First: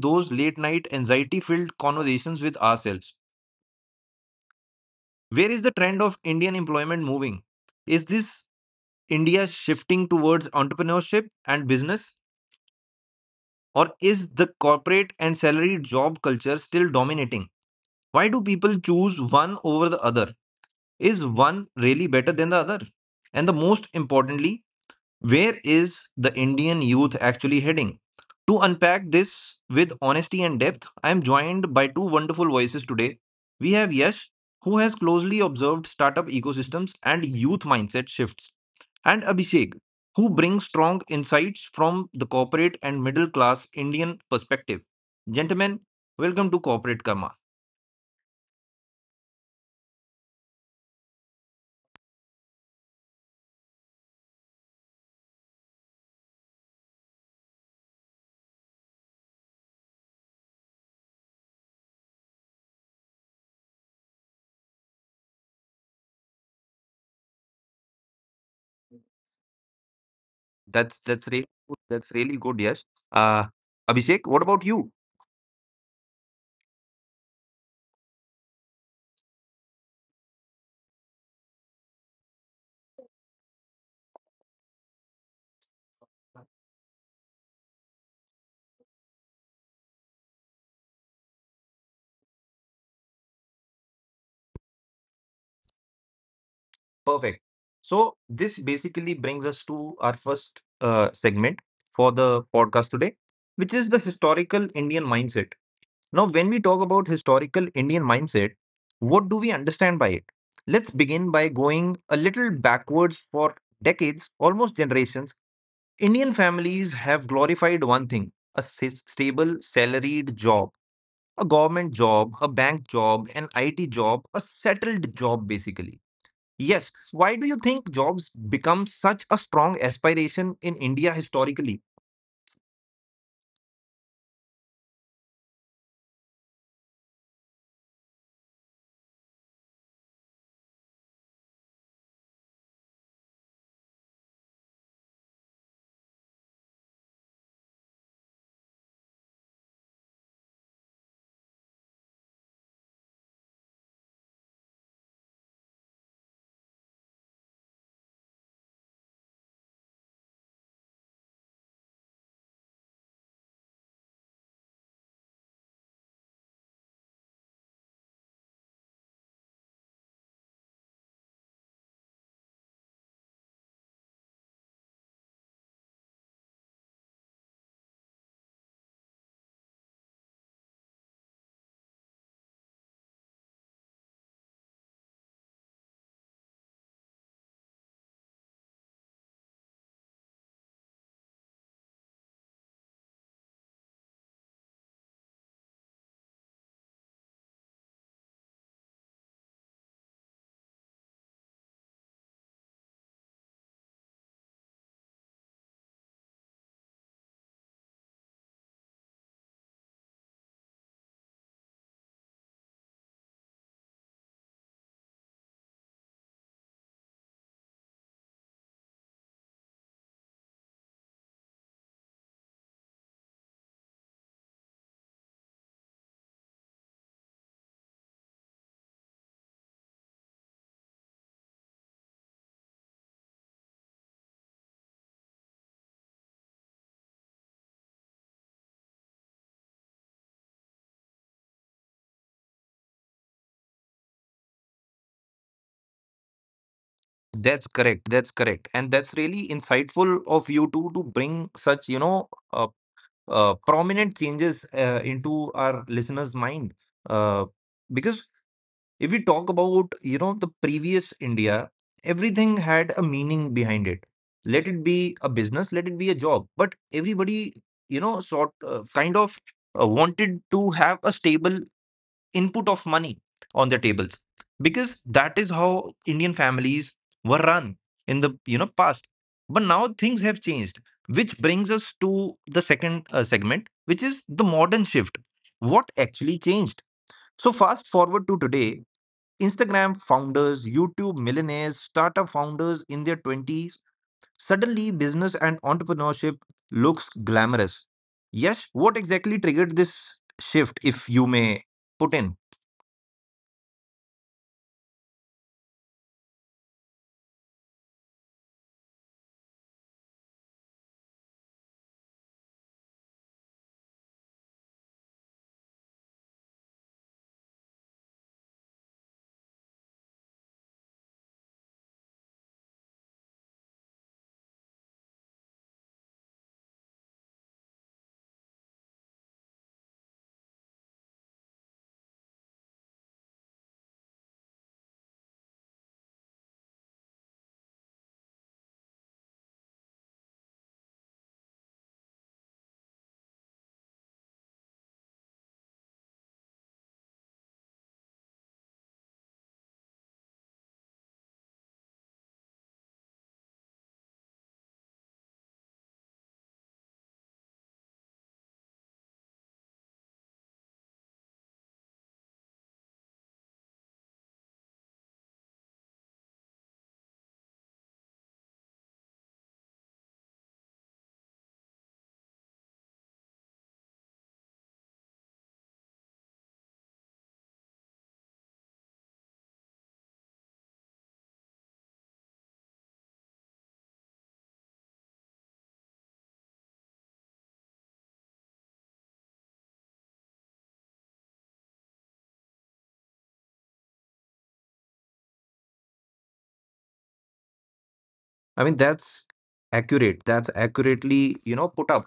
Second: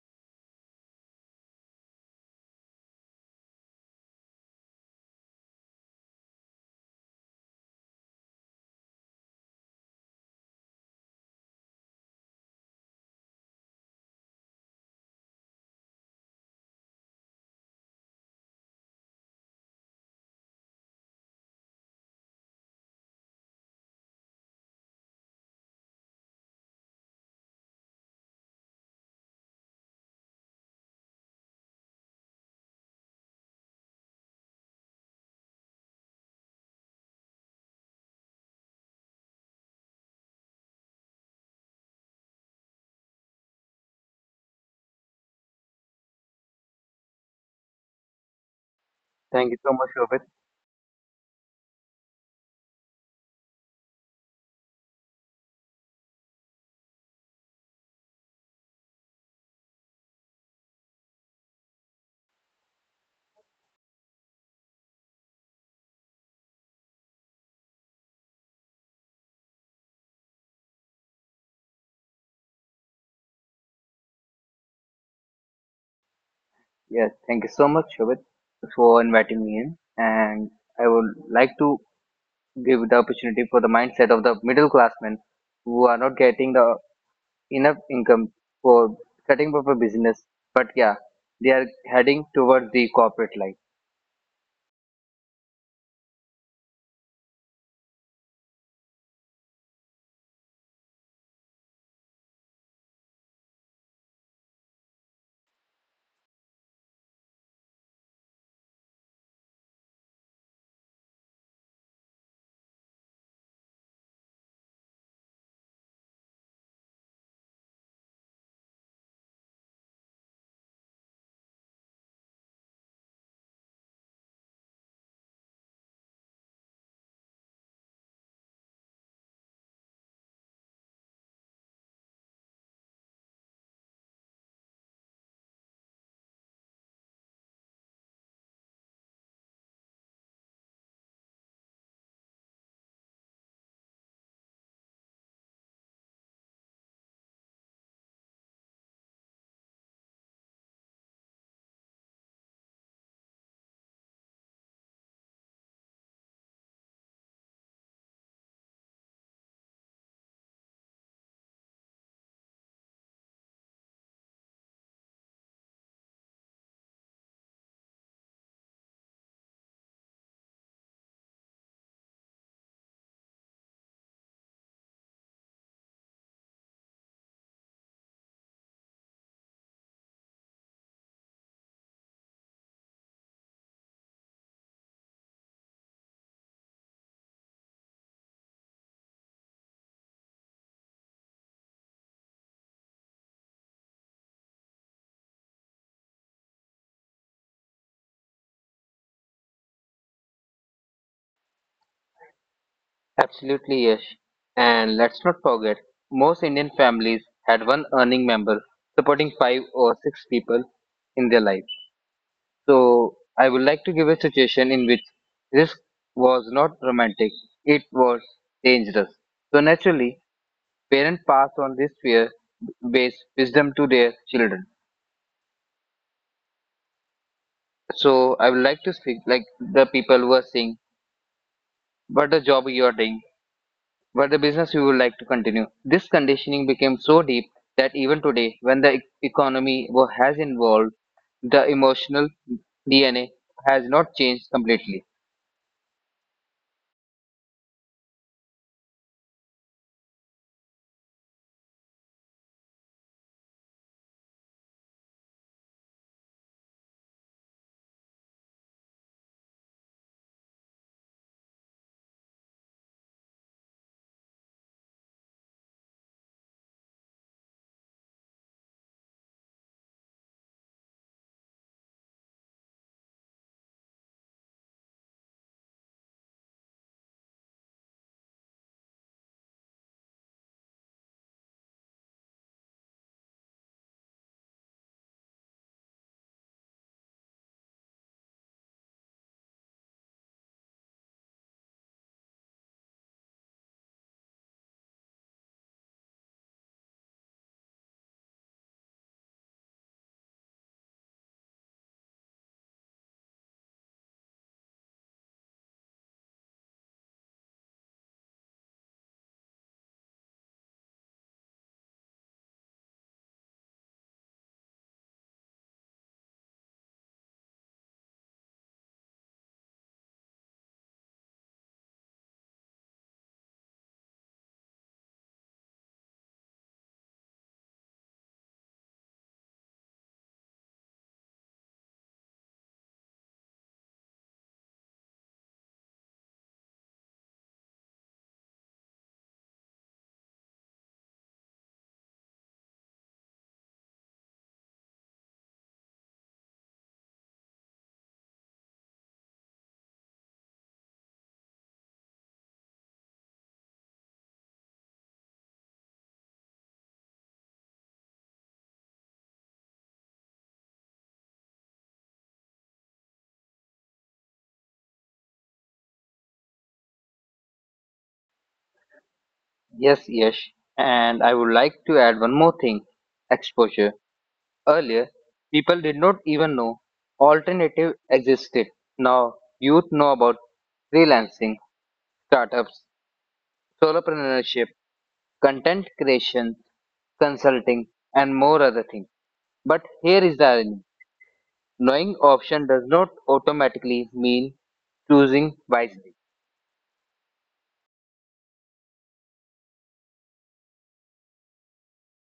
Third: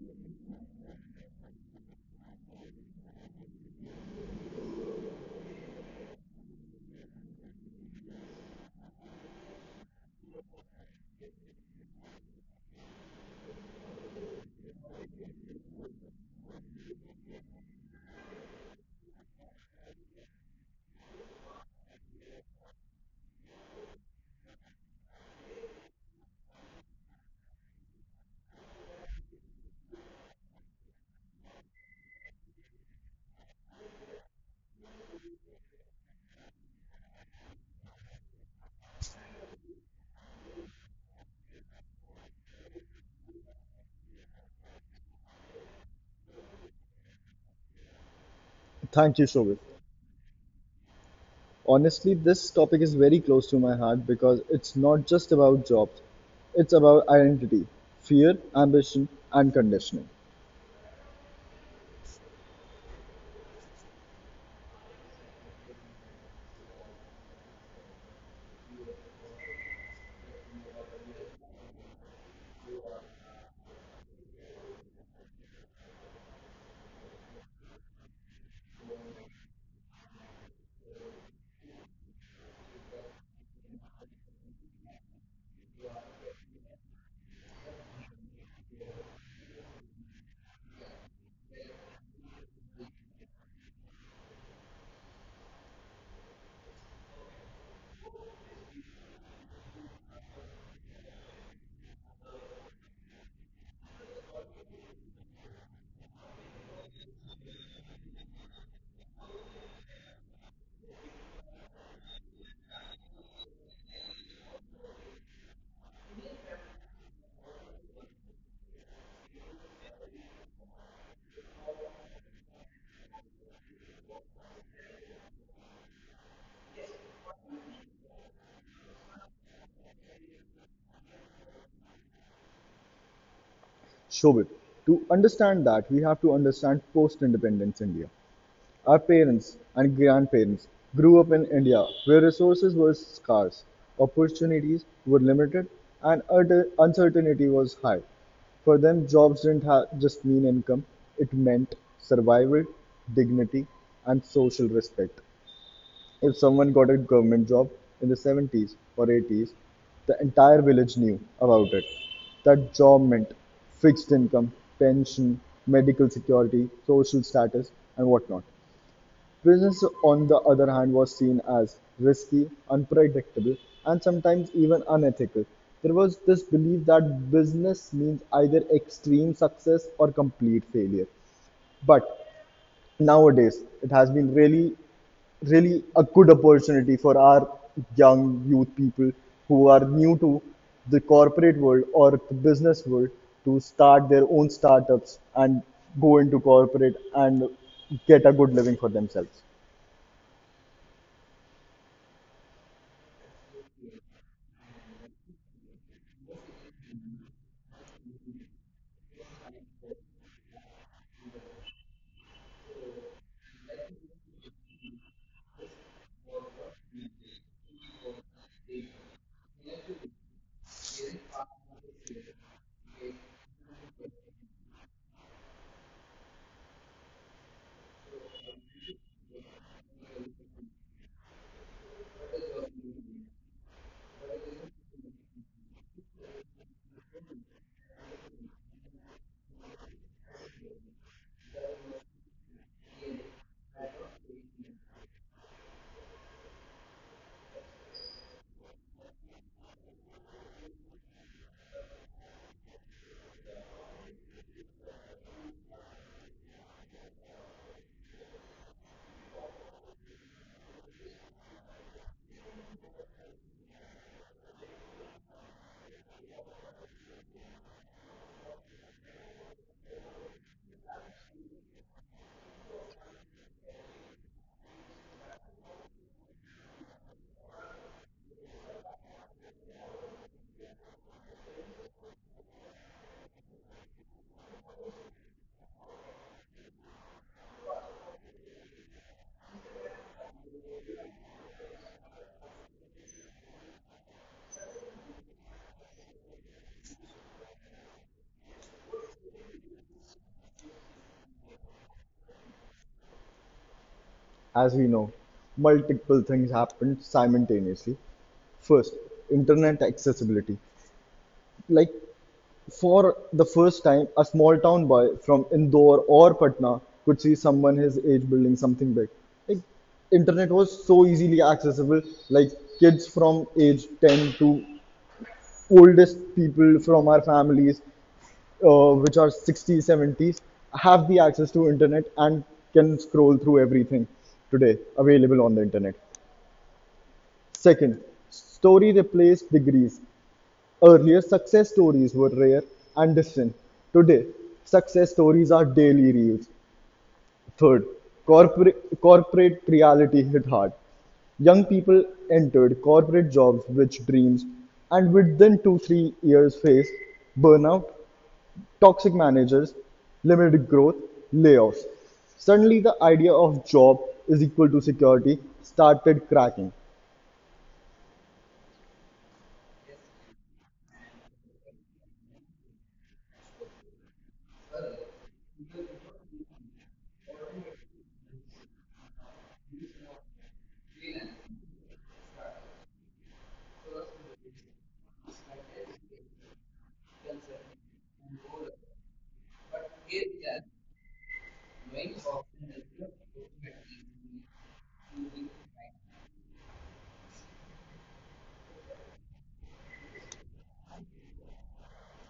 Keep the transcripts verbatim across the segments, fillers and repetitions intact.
those late night anxiety filled conversations with ourselves. Where is the trend of Indian employment moving? Is this India shifting towards entrepreneurship and business, or is the corporate and salary job culture still dominating? Why do people choose one over the other? Is one really better than the other? And the most importantly, where is the Indian youth actually heading? To unpack this with honesty and depth, I am joined by two wonderful voices today. We have Yash, who has closely observed startup ecosystems and youth mindset shifts, and Abhishek, who brings strong insights from the corporate and middle class Indian perspective. Gentlemen, welcome to Corporate Karma. Thank you, Thank Shobit. you so much, Shobit. Honestly, this topic is very close to my heart because it's not just about jobs, it's about identity, fear, ambition, and conditioning. That's that's really good. that's really good, Yash. Uh, Abhishek, what about you? Yes, thank you so much, Shobit, for inviting me in. And I would like to give the opportunity for the mindset of the middle classmen who are not getting the enough income for setting up a business. But yeah, they are heading towards the corporate life. Perfect. So this basically brings us to our first uh, segment for the podcast today, which is the historical Indian mindset. Now, when we talk about historical Indian mindset, what do we understand by it? Let's begin by going a little backwards for decades, almost generations. Indian families have glorified one thing, a s- stable, salaried job, a government job, a bank job, an I T job, a settled job, basically. Yes. Why do you think jobs become such a strong aspiration in India historically? Shobit, to understand that, we have to understand post independence India. Our parents and grandparents grew up in India where resources were scarce, opportunities were limited, and ut- uncertainty was high. For them, jobs didn't ha- just mean income, it meant survival, dignity, and social respect. If someone got a government job in the seventies or eighties, the entire village knew about it. That job meant fixed income, pension, medical security, social status, and whatnot. Business, on the other hand, was seen as risky, unpredictable, and sometimes even unethical. There was this belief that business means either extreme success or complete failure. But nowadays, it has been really, really a good opportunity for our young youth people who are new to the corporate world or the business world to start their own startups and go into corporate and get a good living for themselves. Absolutely, yes. And let's not forget, most Indian families had one earning member supporting five or six people in their life. So I would like to give a situation in which risk was not romantic, it was dangerous. So naturally, parents pass on this fear based wisdom to their children. So I would like to speak like the people who are saying what the job you are doing, what the business you would like to continue. This conditioning became so deep that even today, when the e- economy wo- has involved, the emotional D N A has not changed completely. That's correct. That's correct. And that's really insightful of you two to bring such, you know, uh, uh, prominent changes uh, into our listeners' mind. Uh, because if we talk about, you know, the previous India, everything had a meaning behind it. Let it be a business, let it be a job. But everybody, you know, sort uh, kind of uh, wanted to have a stable input of money on their tables, because that is how Indian families were run in the, you know, past. But now things have changed, which brings us to the second uh, segment, which is the modern shift. What actually changed? So fast forward to today, Instagram founders, YouTube millionaires, startup founders in their twenties. Suddenly business and entrepreneurship looks glamorous. Yes, what exactly triggered this shift, if you may put in? As we know, multiple things happened simultaneously. First, internet accessibility. Like for the first time, a small town boy from Indore or Patna could see someone his age building something big. Like internet was so easily accessible. Like kids from age ten to oldest people from our families, uh, which are sixties, seventies, have the access to internet and can scroll through everything today available on the internet. Second, story replaced degrees. Earlier, success stories were rare and distant. Today, success stories are daily reels. Third, corporate, corporate reality hit hard. Young people entered corporate jobs with dreams and within two, three years faced burnout, toxic managers, limited growth, layoffs. Suddenly, the idea of job is equal to security started cracking. Yes, Yash. And I would like to add one more thing exposure. Earlier, people did not even know alternative existed. Now, youth know about freelancing, startups, solopreneurship, content creation, consulting, and more other things. But here is the irony knowing option does not automatically mean choosing wisely. I mean, that's accurate. That's accurately, you know, put up.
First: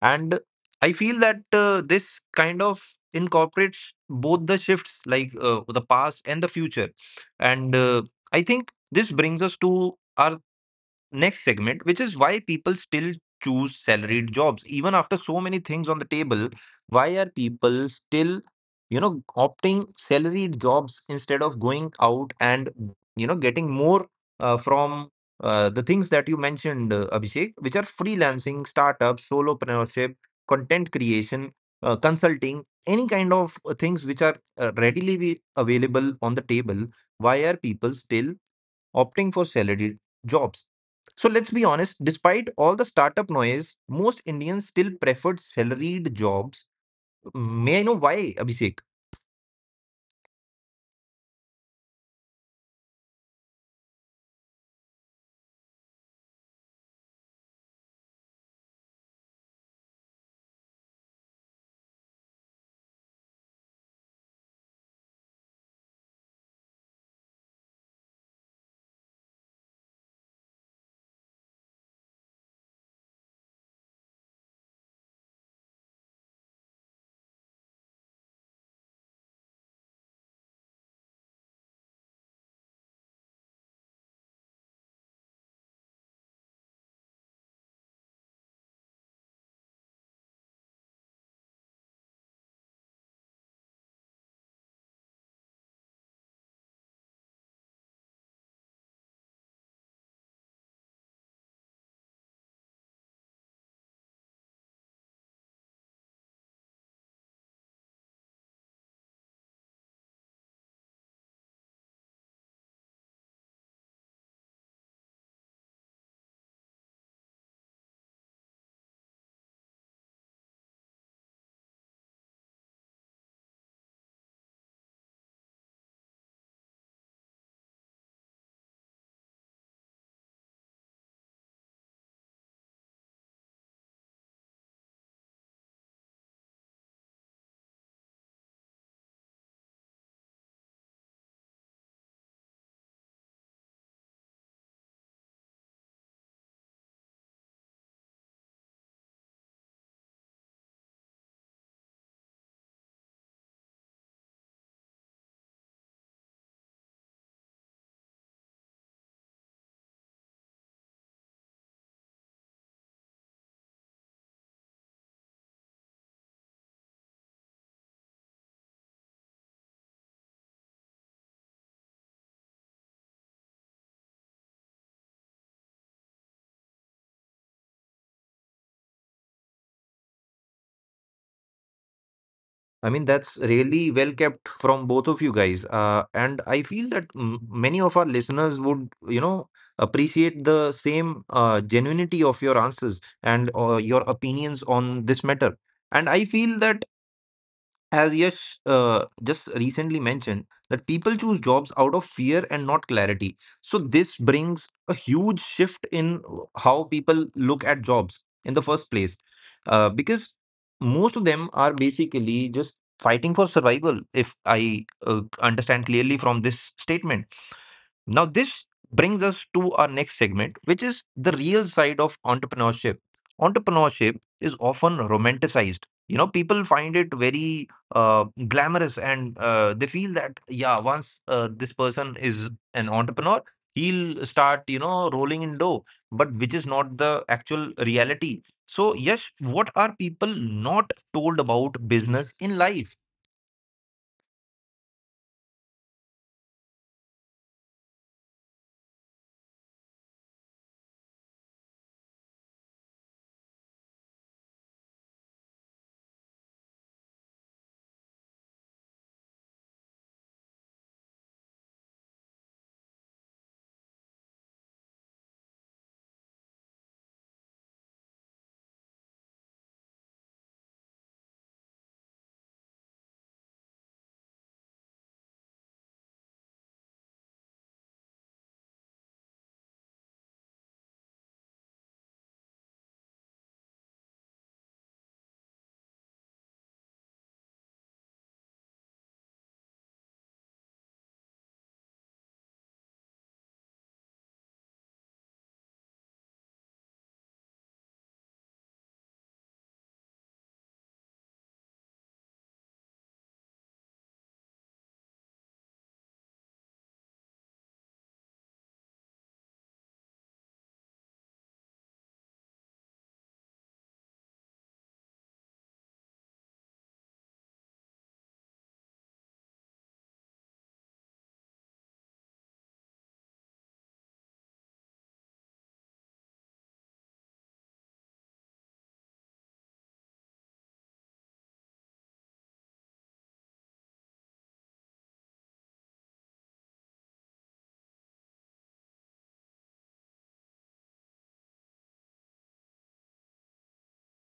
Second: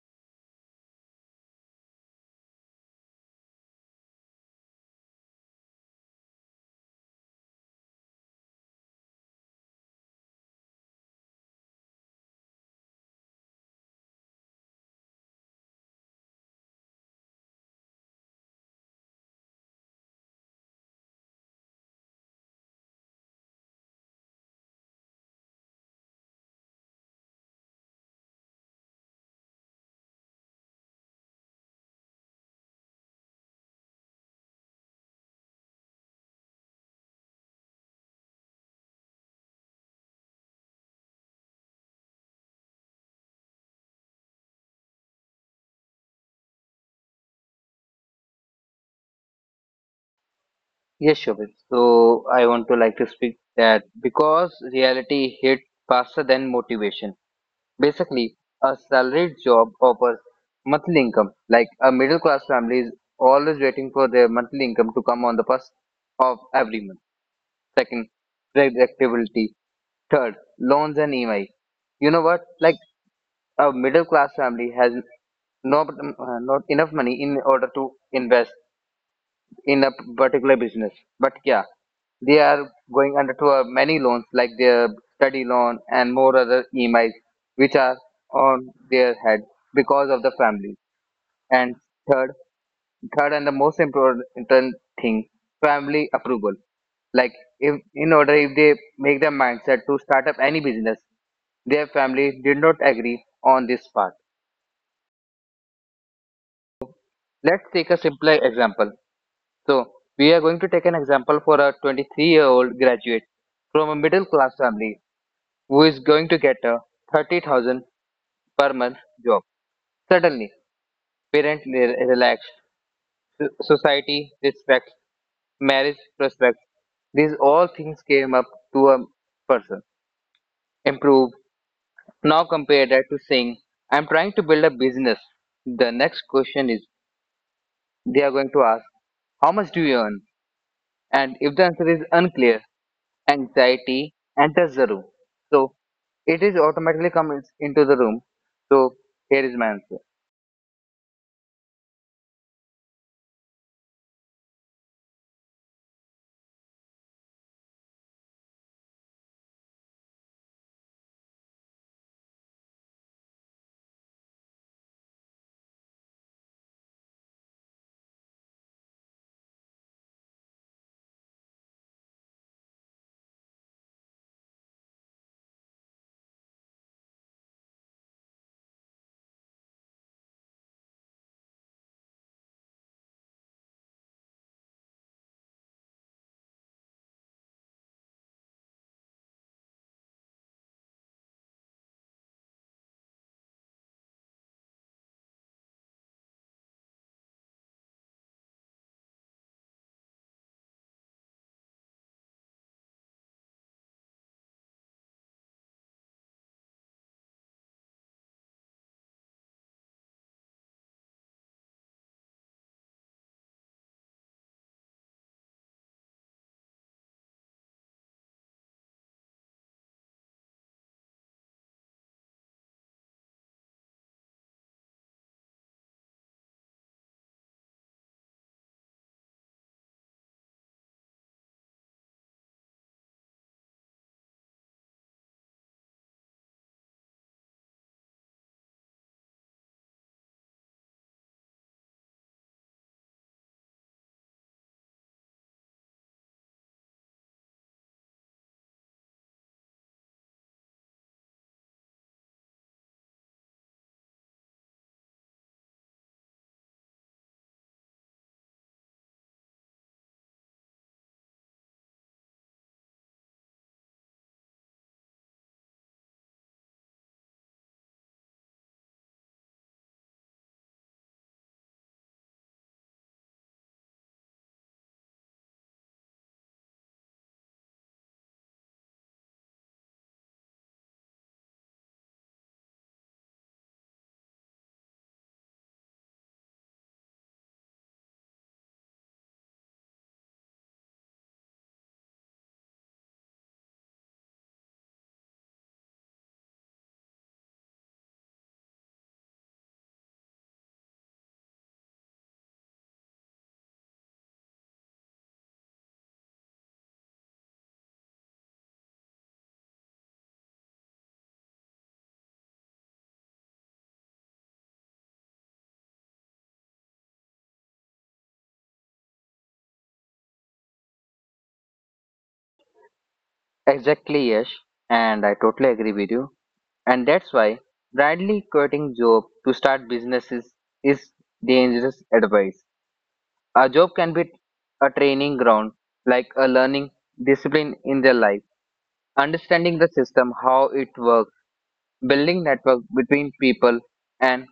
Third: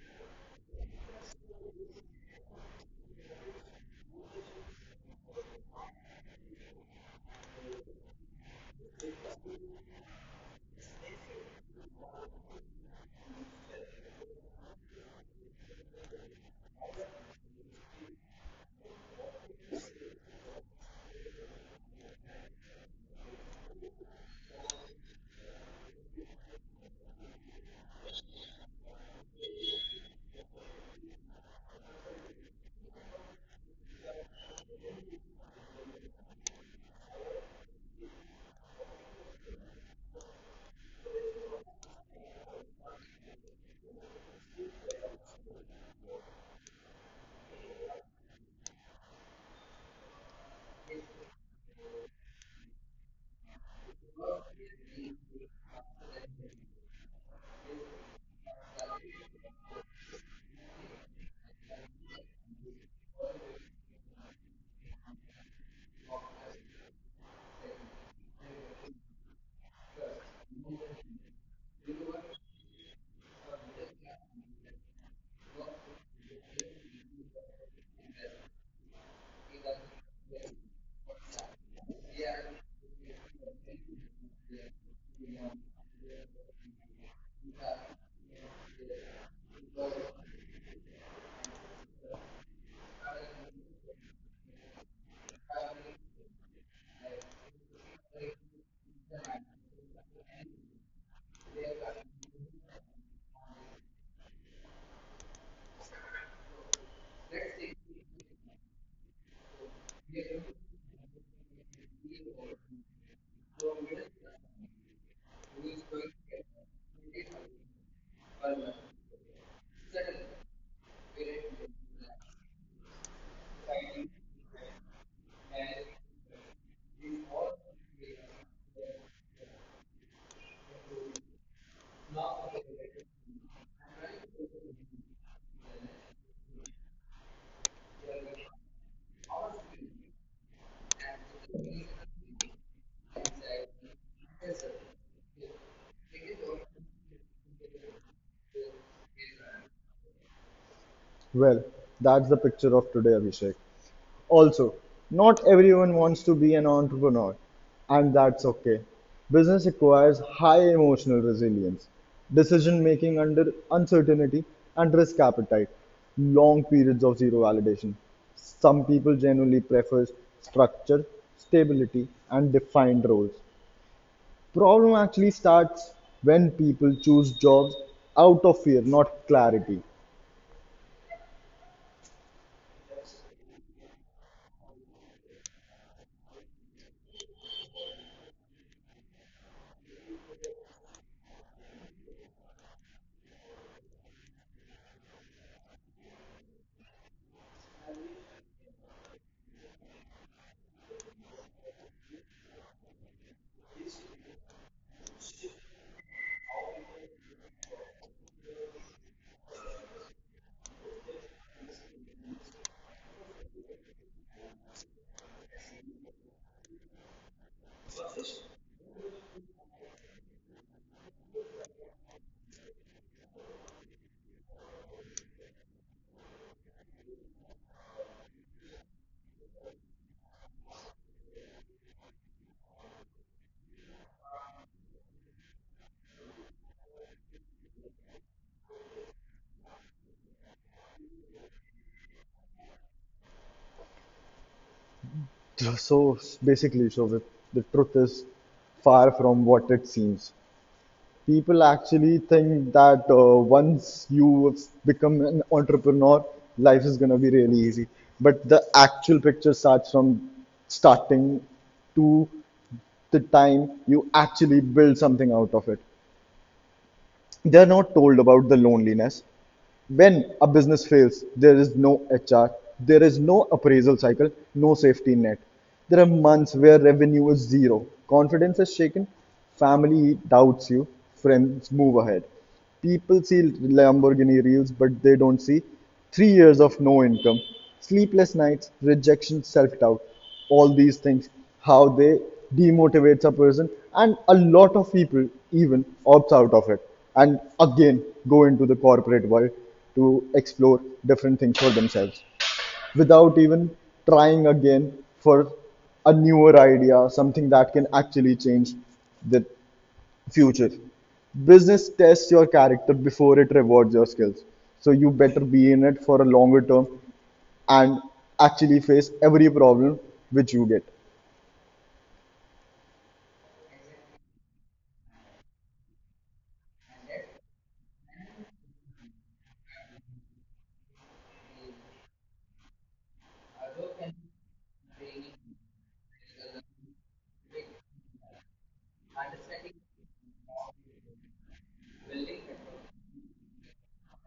And I feel that uh, this kind of incorporates both the shifts, like uh, the past and the future. And uh, I think this brings us to our next segment, which is why people still choose salaried jobs even after so many things on the table. Why are people still, you know, opting salaried jobs instead of going out and, you know, getting more uh, from uh, the things that you mentioned, uh, Abhishek, which are freelancing, startups, solopreneurship, content creation, uh, consulting, any kind of uh, things which are uh, readily available on the table. Why are people still opting for salaried jobs? So let's be honest, despite all the startup noise, most Indians still preferred salaried jobs. May I know why, Abhishek? Yes, Shobhit. So I want to like to speak that because reality hit faster than motivation. Basically, a salaried job offers monthly income. Like a middle class family is always waiting for their monthly income to come on the first of every month. Second, predictability. Third, loans and E M I. You know what? Like a middle class family has not, uh, not enough money in order to invest in a particular business. But yeah, they are going under to uh, many loans like their study loan and more other E M Is which are on their head because of the family. And third third and the most important thing, family approval like if in order if they make their mindset to start up any business their family did not agree on this part. Let's take a simple example. So we are going to take an example for a twenty-three year old graduate from a middle class family who is going to get a thirty thousand per month job. Suddenly, parents relax, so- society respects, marriage prospects. These all things came up to a person. Improve. Now compare that to saying, I'm trying to build a business. The next question is, they are going to ask, how much do you earn? And if the answer is unclear, anxiety enters the room. So it is automatically comes into the room. So here is my answer. Well, that's the picture of today, Abhishek. Also, not everyone wants to be an entrepreneur, and that's okay. Business requires high emotional resilience, decision making under uncertainty, and risk appetite, long periods of zero validation. Some people generally prefer structure, stability, and defined roles. Problem actually starts when people choose jobs out of fear, not clarity. I mean, that's really well kept from both of you guys. Uh, and I feel that m- many of our listeners would, you know, appreciate the same uh, genuinity of your answers and uh, your opinions on this matter. And I feel that, as Yash uh, just recently mentioned, that people choose jobs out of fear and not clarity. So this brings a huge shift in how people look at jobs in the first place, uh, because most of them are basically just fighting for survival. If I uh, understand clearly from this statement. Now, this brings us to our next segment, which is the real side of entrepreneurship. Entrepreneurship is often romanticized. You know, people find it very uh, glamorous, and uh, they feel that, yeah, once uh, this person is an entrepreneur, he'll start, you know, rolling in dough, but which is not the actual reality. So, yes, what are people not told about business in life? So so basically, so the, the truth is far from what it seems. People actually think that uh, once you have become an entrepreneur, life is going to be really easy. But the actual picture starts from starting to the time you actually build something out of it. They're not told about the loneliness, when a business fails, there is no H R, there is no appraisal cycle, no safety net. There are months where revenue is zero, confidence is shaken, family doubts you, friends move ahead. People see Lamborghini reels, but they don't see three years of no income, sleepless nights, rejection, self doubt all these things, how they demotivates a person, and a lot of people even opts out of it and again go into the corporate world to explore different things for themselves without even trying again for a newer idea, something that can actually change the future. Business tests your character before it rewards your skills. So you better be in it for a longer term and actually face every problem which you get. Exactly, Yash, and I totally agree with you. And that's why blindly quitting job to start businesses is dangerous advice. A job can be a training ground, like a learning discipline in their life, understanding the system, how it works, building network between people and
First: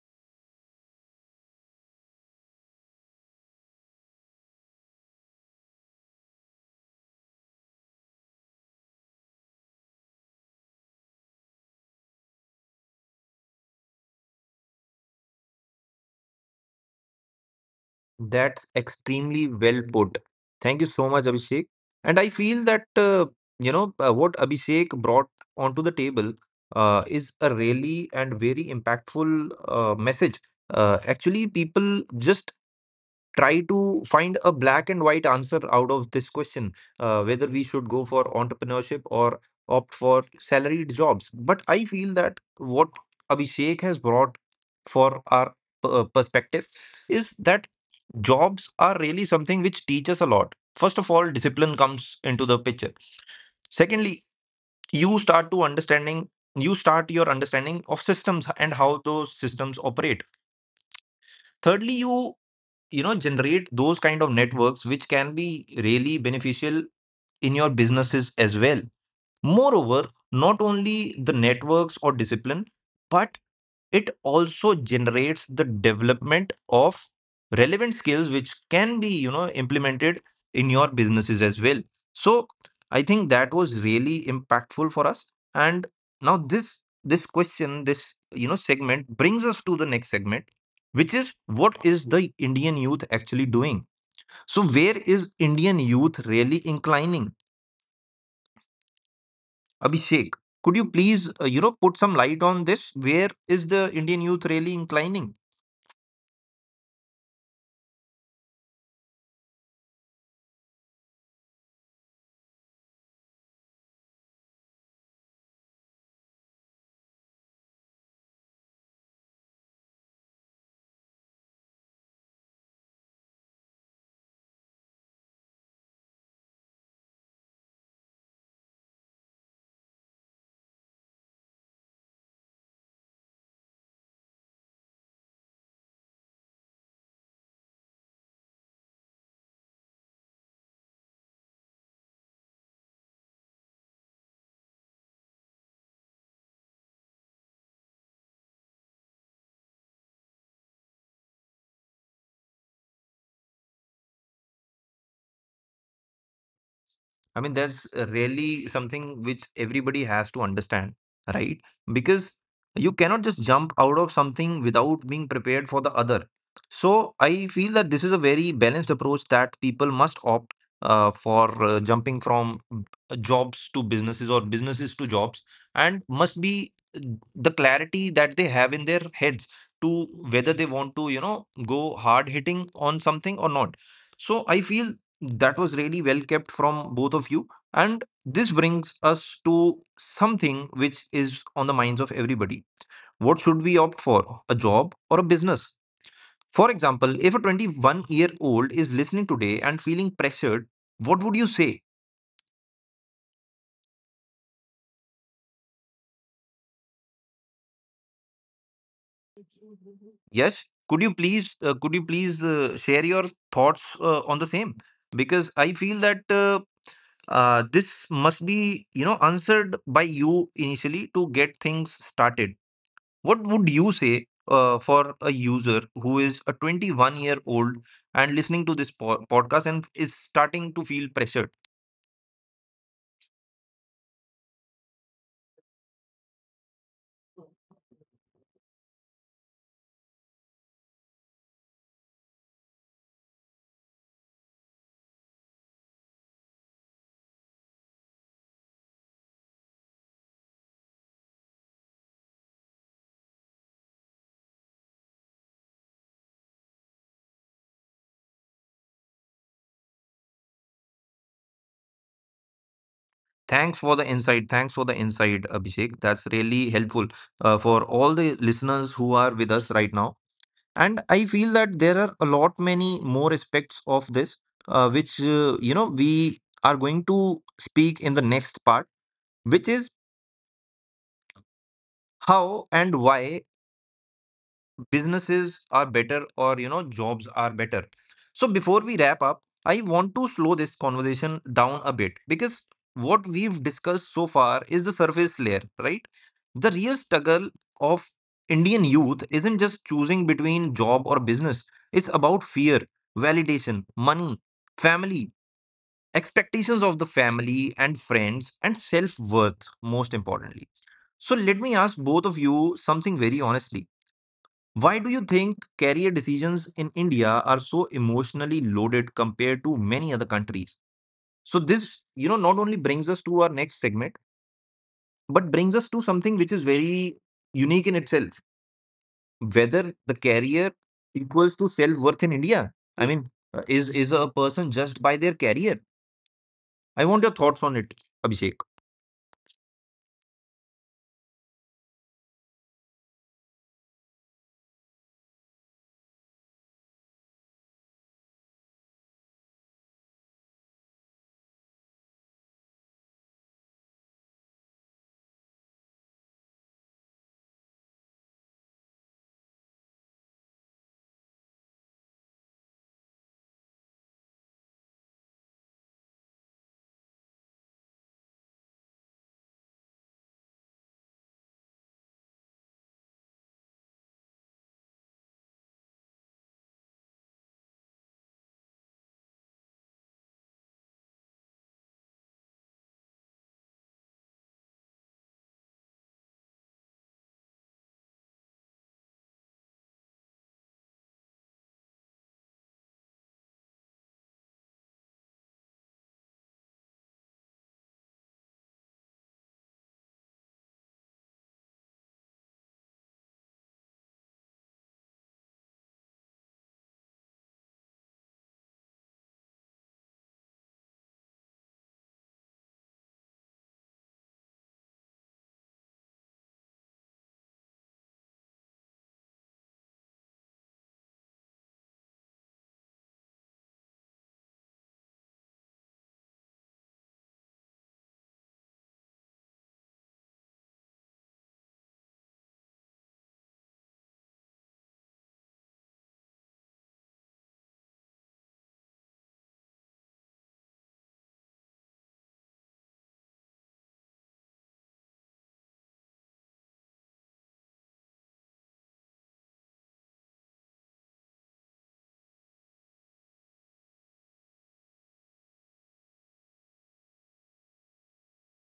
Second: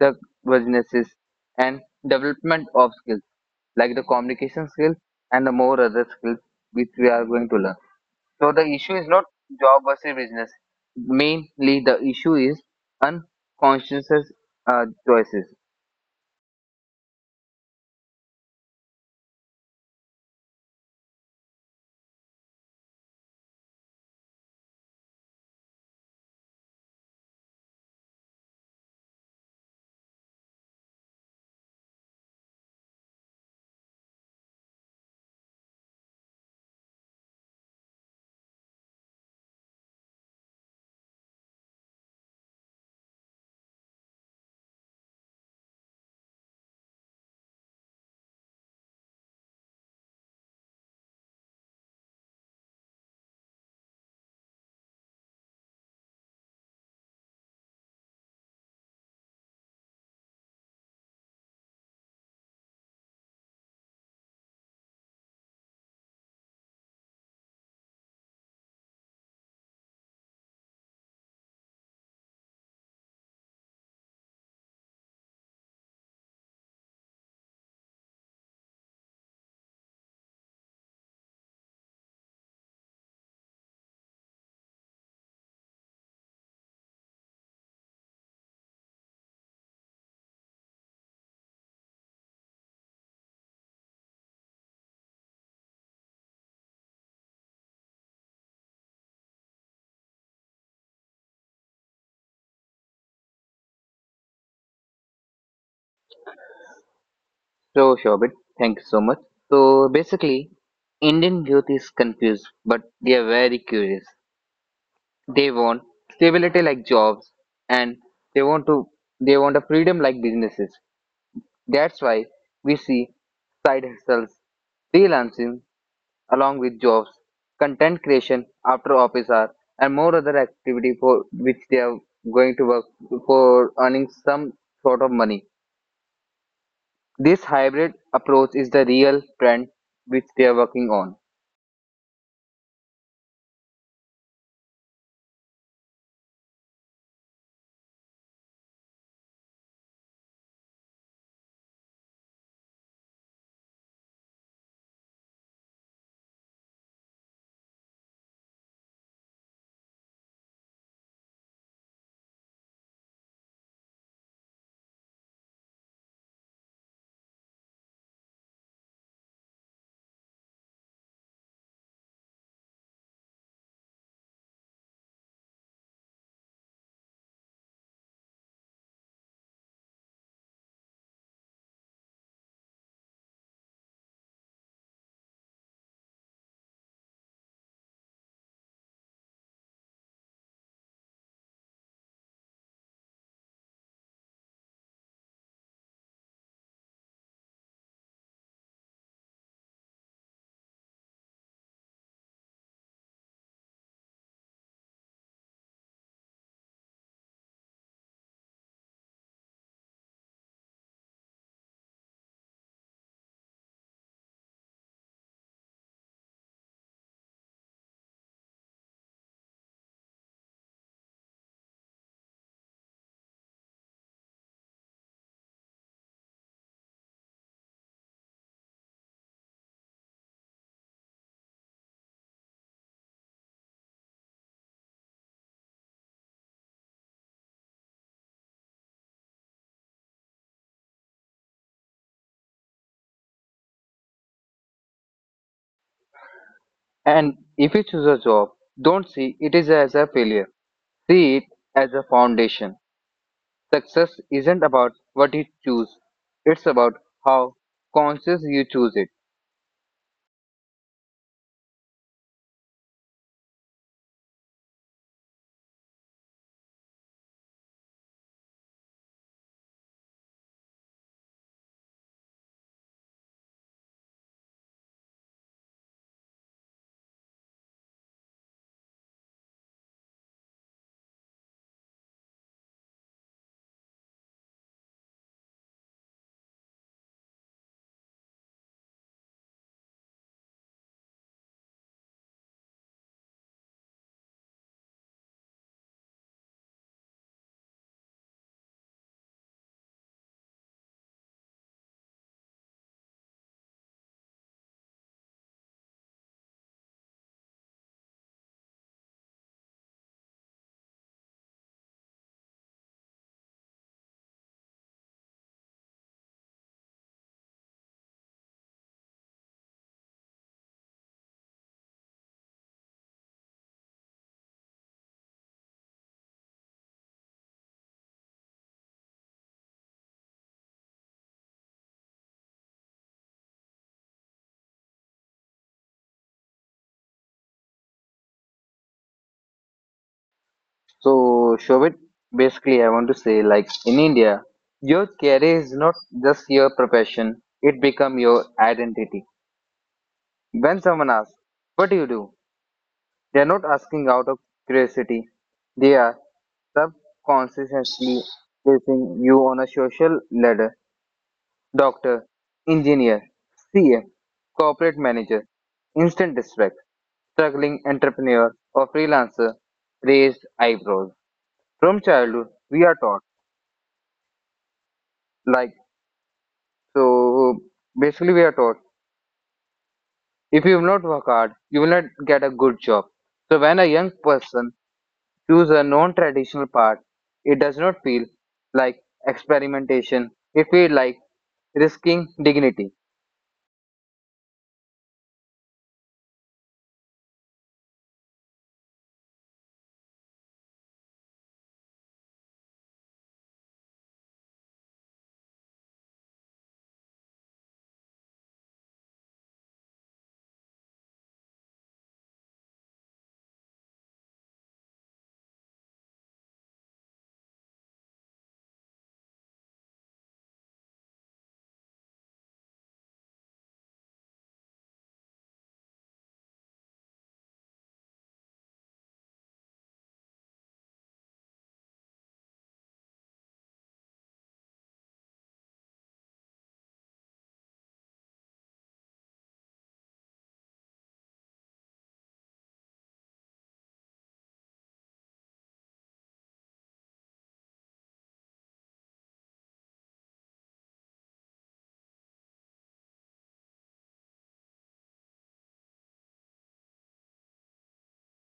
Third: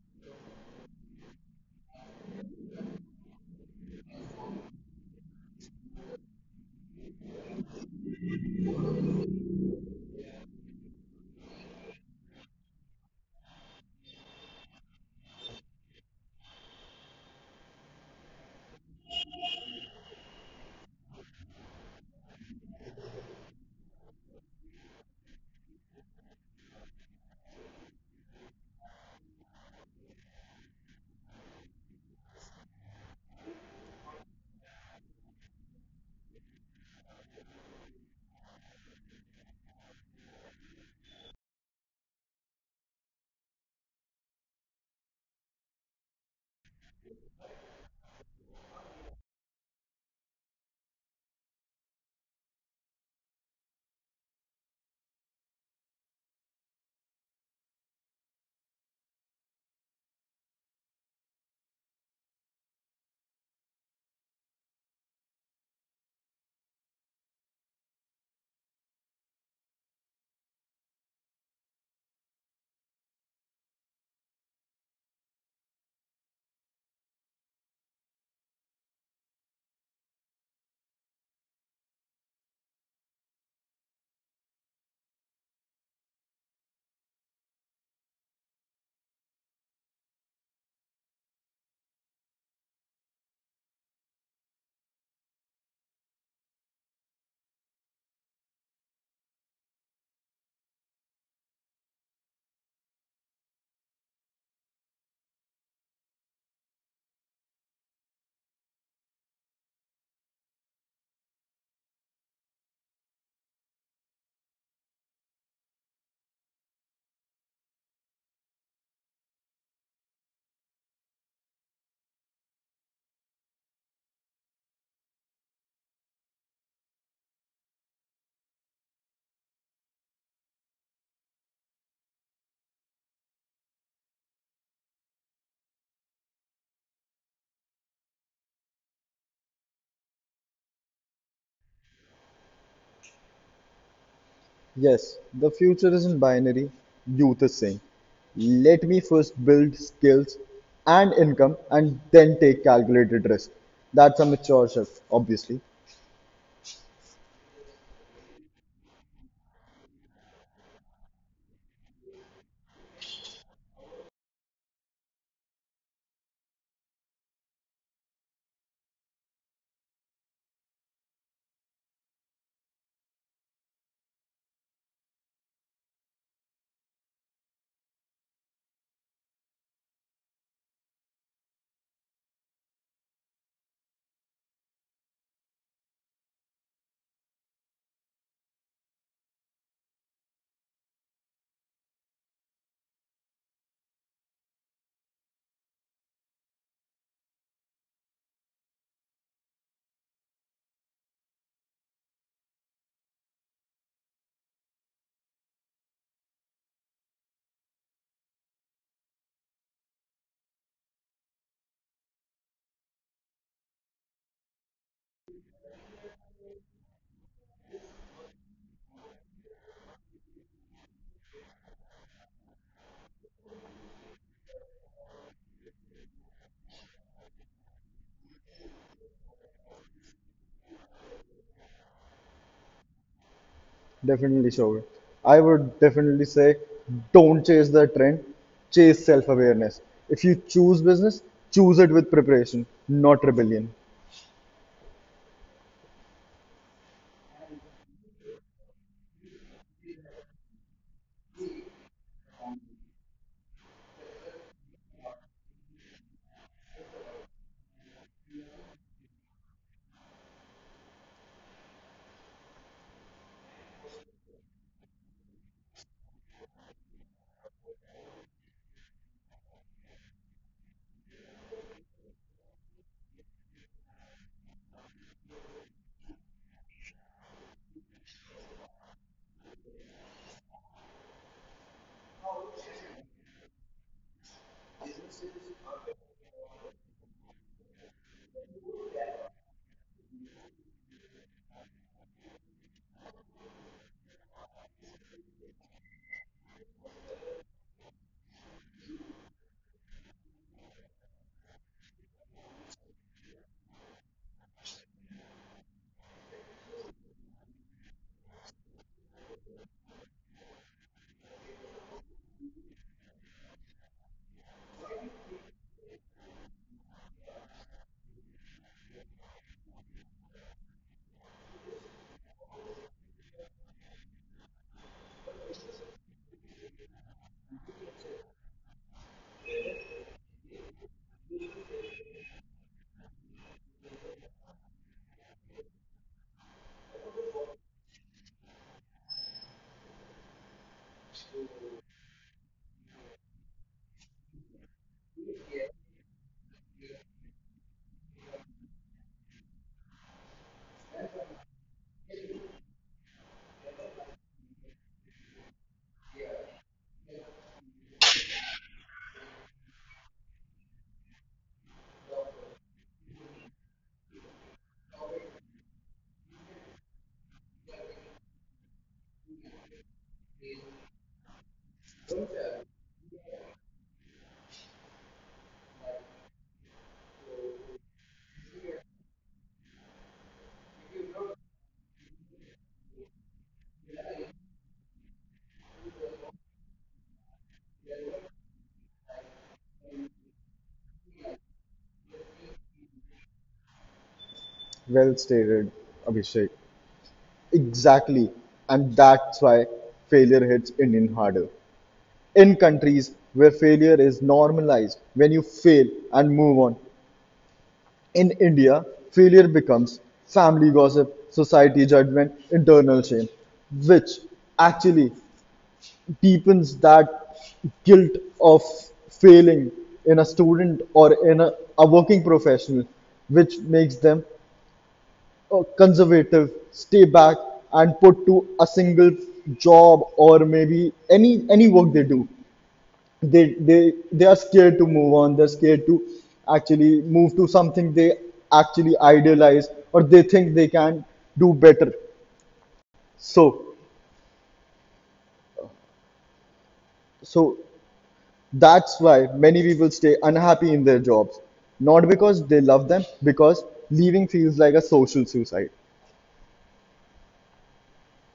the businesses, and development of skills like the communication skills and the more other skills which we are going to learn. So the issue is not job versus business. Mainly the issue is unconscious uh, choices. That's extremely well put. Thank you so much, Abhishek. And I feel that, uh, you know, uh, what Abhishek brought onto the table uh, is a really and very impactful uh, message. Uh, actually, people just try to find a black and white answer out of this question, uh, whether we should go for entrepreneurship or opt for salaried jobs. But I feel that what Abhishek has brought for our p- uh, perspective is that jobs are really something which teach us a lot. First of all, discipline comes into the picture. Secondly, you start to understanding — you start your understanding of systems and how those systems operate. Thirdly, you you know, generate those kind of networks which can be really beneficial in your businesses as well. Moreover, not only the networks or discipline, but it also generates the development of relevant skills which can be, you know, implemented in your businesses as well. So I think that was really impactful for us. And now this this question, this, you know, segment brings us to the next segment, which is, what is the Indian youth actually doing? So where is Indian youth really inclining, Abhishek? Could you please, uh, you know, put some light on this? Where is the Indian youth really inclining? So Shobit, thank you so much. So basically, Indian youth is confused, but they are very curious. They want stability like jobs, and they want to they want a freedom like businesses. That's why we see side hustles, freelancing, along with jobs, content creation after office hour, and more other activity for which they are going to work for earning some sort of money. This hybrid approach is the real trend which they are working on. Yes, the future isn't binary, youth is saying. Let me first build skills and income and then take calculated risk. That's a mature shift, obviously. I mean, that's really something which everybody has to understand, right? Because you cannot just jump out of something without being prepared for the other. So I feel that this is a very balanced approach that people must opt uh, for uh, jumping from uh, jobs to businesses or businesses to jobs, and must be uh, the clarity that they have in their heads to whether they want to, you know, go hard hitting on something or not. So I feel that was really well kept from both of you. And this brings us to something which is on the minds of everybody. What should we opt for? A job or a business? For example, if a twenty-one year old is listening today and feeling pressured, what would you say? Yes, could you please uh, could you please uh, share your thoughts uh, on the same? Because I feel that uh, uh, this must be, you know, answered by you initially to get things started. What would you say uh, for a user who is a twenty-one year old and listening to this po- podcast and is starting to feel pressured? Definitely sure. I would definitely say don't chase the trend, chase self awareness. If you choose business, choose it with preparation, not rebellion. And if you choose a job, don't see it is as a failure. See it as a foundation. Success isn't about what you choose, it's about how conscious you choose it. Thanks for the insight. Thanks for the insight, Abhishek. That's really helpful uh, for all the listeners who are with us right now. And I feel that there are a lot many more aspects of this, uh, which uh, you know, we are going to speak in the next part, which is how and why businesses are better or, you know, jobs are better. So before we wrap up, I want to slow this conversation down a bit, because what we've discussed so far is the surface layer, right? The real struggle of Indian youth isn't just choosing between job or business. It's about fear, validation, money, family, expectations of the family and friends, and self-worth most importantly. So let me ask both of you something very honestly. Why do you think career decisions in India are so emotionally loaded compared to many other countries? So this, you know, not only brings us to our next segment, but brings us to something which is very unique in itself. Whether the career equals to self-worth in India. I mean, uh, is is a person judged by their career? I want your thoughts on it, Abhishek. So, Shobit, basically, I want to say, like in India, your career is not just your profession; it become your identity. When someone asks, "What do you do?" they are not asking out of curiosity; they are subconsciously placing you on a social ladder: doctor, engineer, C A, corporate manager, instant distract, struggling entrepreneur, or freelancer. Raised eyebrows. From childhood, we are taught like. So basically, we are taught if you will not work hard, you will not get a good job. So when a young person chooses a non-traditional path, it does not feel like experimentation. It feels like risking dignity. Well stated, Abhishek. Exactly. And that's why failure hits Indian harder. In countries where failure is normalized when you fail and move on, in India failure becomes family gossip, society judgment, internal shame, which actually deepens that guilt of failing in a student or in a, a working professional, which makes them uh, conservative, stay back and put to a single job or maybe any any work they do. They they they are scared to move on, they're scared to actually move to something they actually idealize or they think they can do better. So so that's why many people stay unhappy in their jobs, not because they love them, because leaving feels like a social suicide.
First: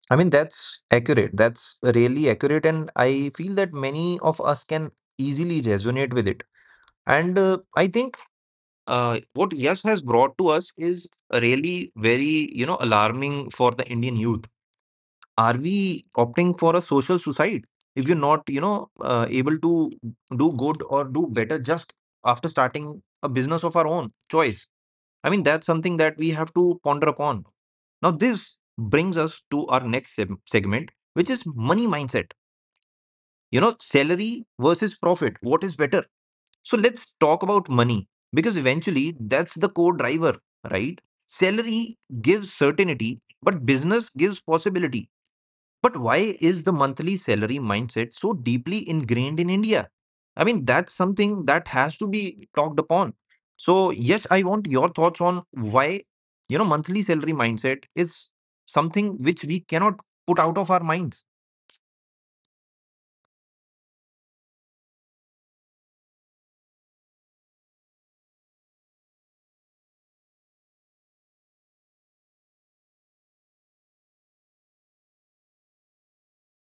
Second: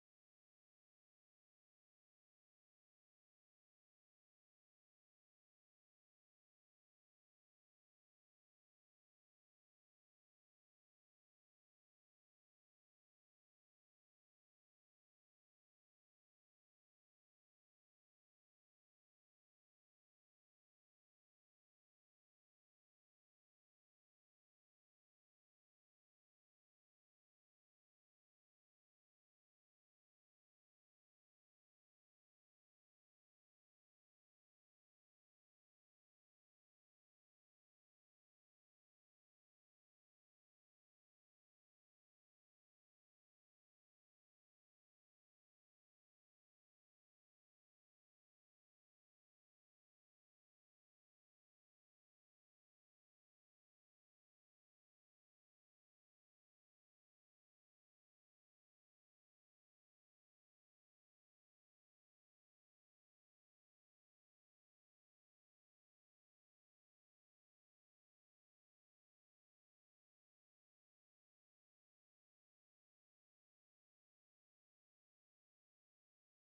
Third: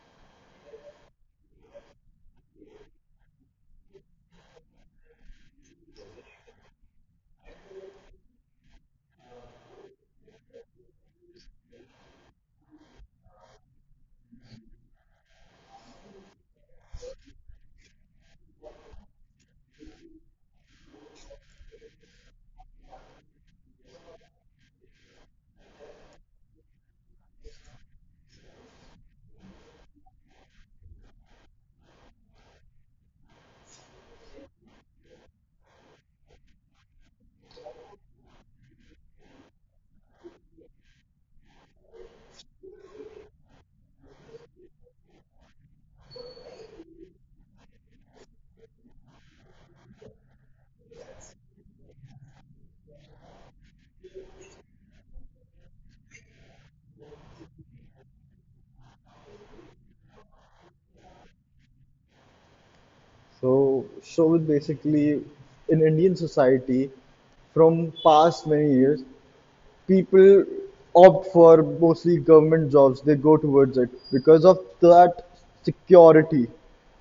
I mean, that's accurate. That's really accurate, and I feel that many of us can easily resonate with it. And uh, I think uh, what Yash has brought to us is really very, you know, alarming for the Indian youth. Are we opting for a social suicide if you're not, you know, uh, able to do good or do better just after starting a business of our own choice? I mean, that's something that we have to ponder upon. Now, this brings us to our next seg- segment, which is money mindset. You know, salary versus profit. What is better? So let's talk about money, because eventually that's the core driver, right? Salary gives certainty, but business gives possibility. But why is the monthly salary mindset so deeply ingrained in India? I mean, that's something that has to be talked upon. So, yes, I want your thoughts on why, you know, monthly salary mindset is something which we cannot put out of our minds. So so basically in Indian society, from past many years, people opt for mostly government jobs. They go towards it because of that security,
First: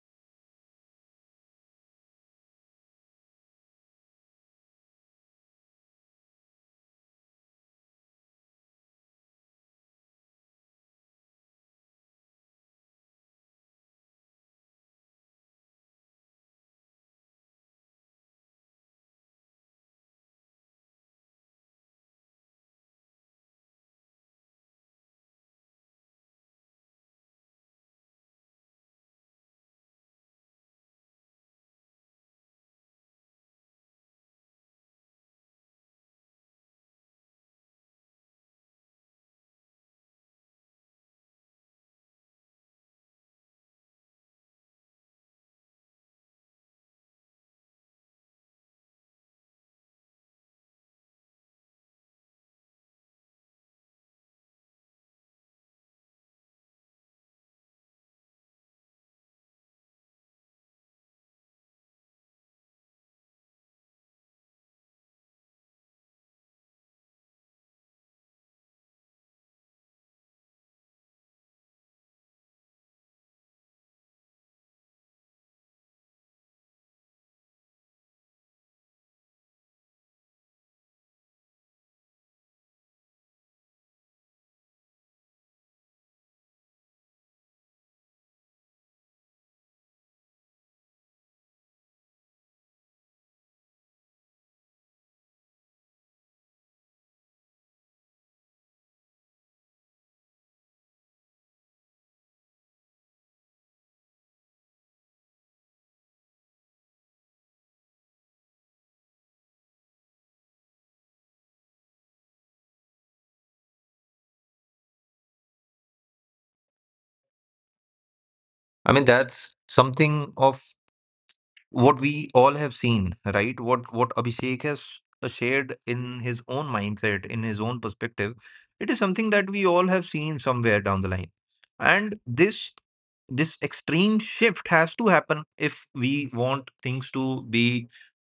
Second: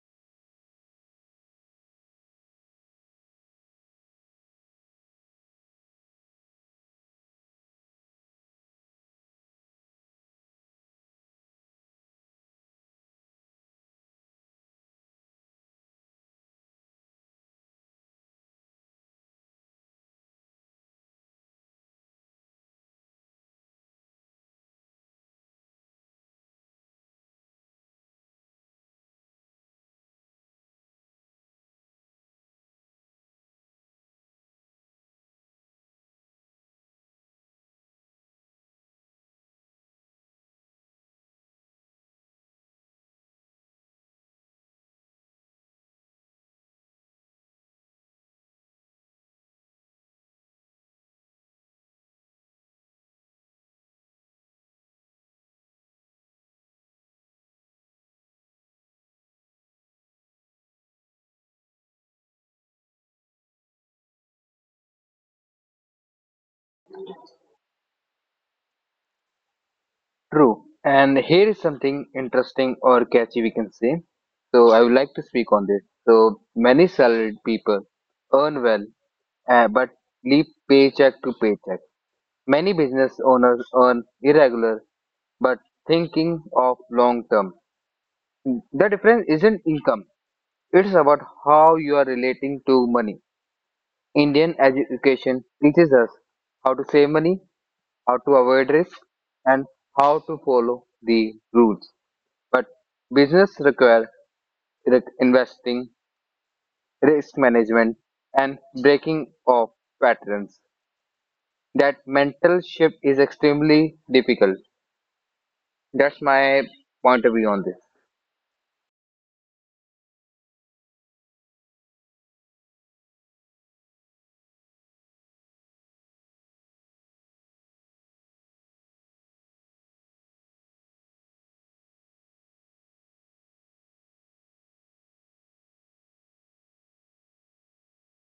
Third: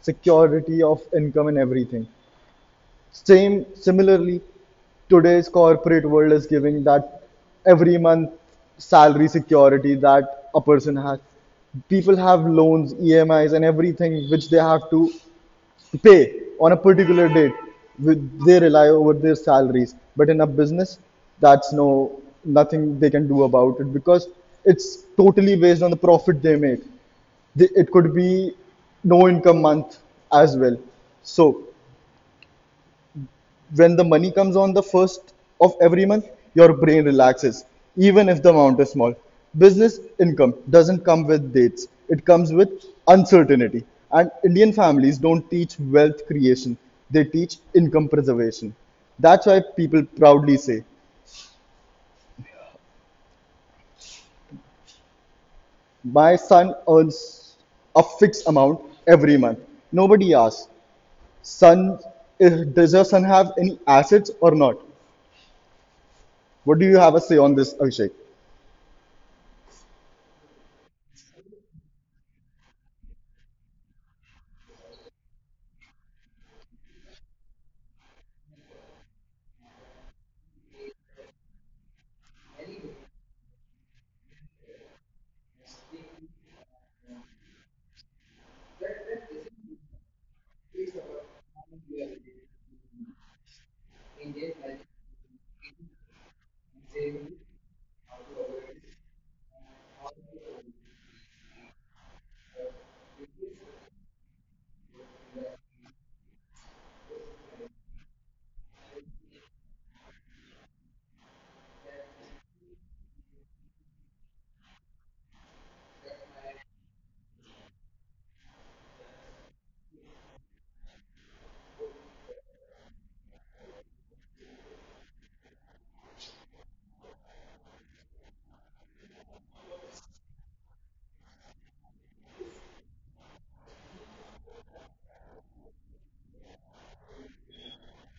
security of income and everything. Same, similarly, today's corporate world is giving that every month salary security that a person has. People have loans, E M Is, and everything which they have to pay on a particular date with. They rely over their salaries, but in a business, that's no nothing they can do about it because it's totally based on the profit they make. They- it could be no income month as well. So when the money comes on the first of every month, your brain relaxes, even if the amount is small. Business income doesn't come with dates, it comes with uncertainty. And Indian families don't teach wealth creation, they teach income preservation. That's why people proudly say, "My son earns a fixed amount every month." Nobody asks, "Son, eh, does your son have any assets or not?" What do you have to say on this, Abhishek? True. And here is something interesting or catchy we can say. So I would like to speak on this. So many salaried people earn well, uh, but live paycheck to paycheck. Many business owners earn irregular but thinking of long term. The difference isn't income, it's about how you are relating to money. Indian education teaches us how to save money, how to avoid risk, and how to follow the rules. But business requires investing, risk management, and breaking of patterns. That mental shift is extremely difficult. That's my point of view on this. I mean, that's something of what we all have seen, right? What what Abhishek has shared in his own mindset, in his own perspective, it is something that we all have seen somewhere down the line. And this this extreme shift has to happen if we want things to be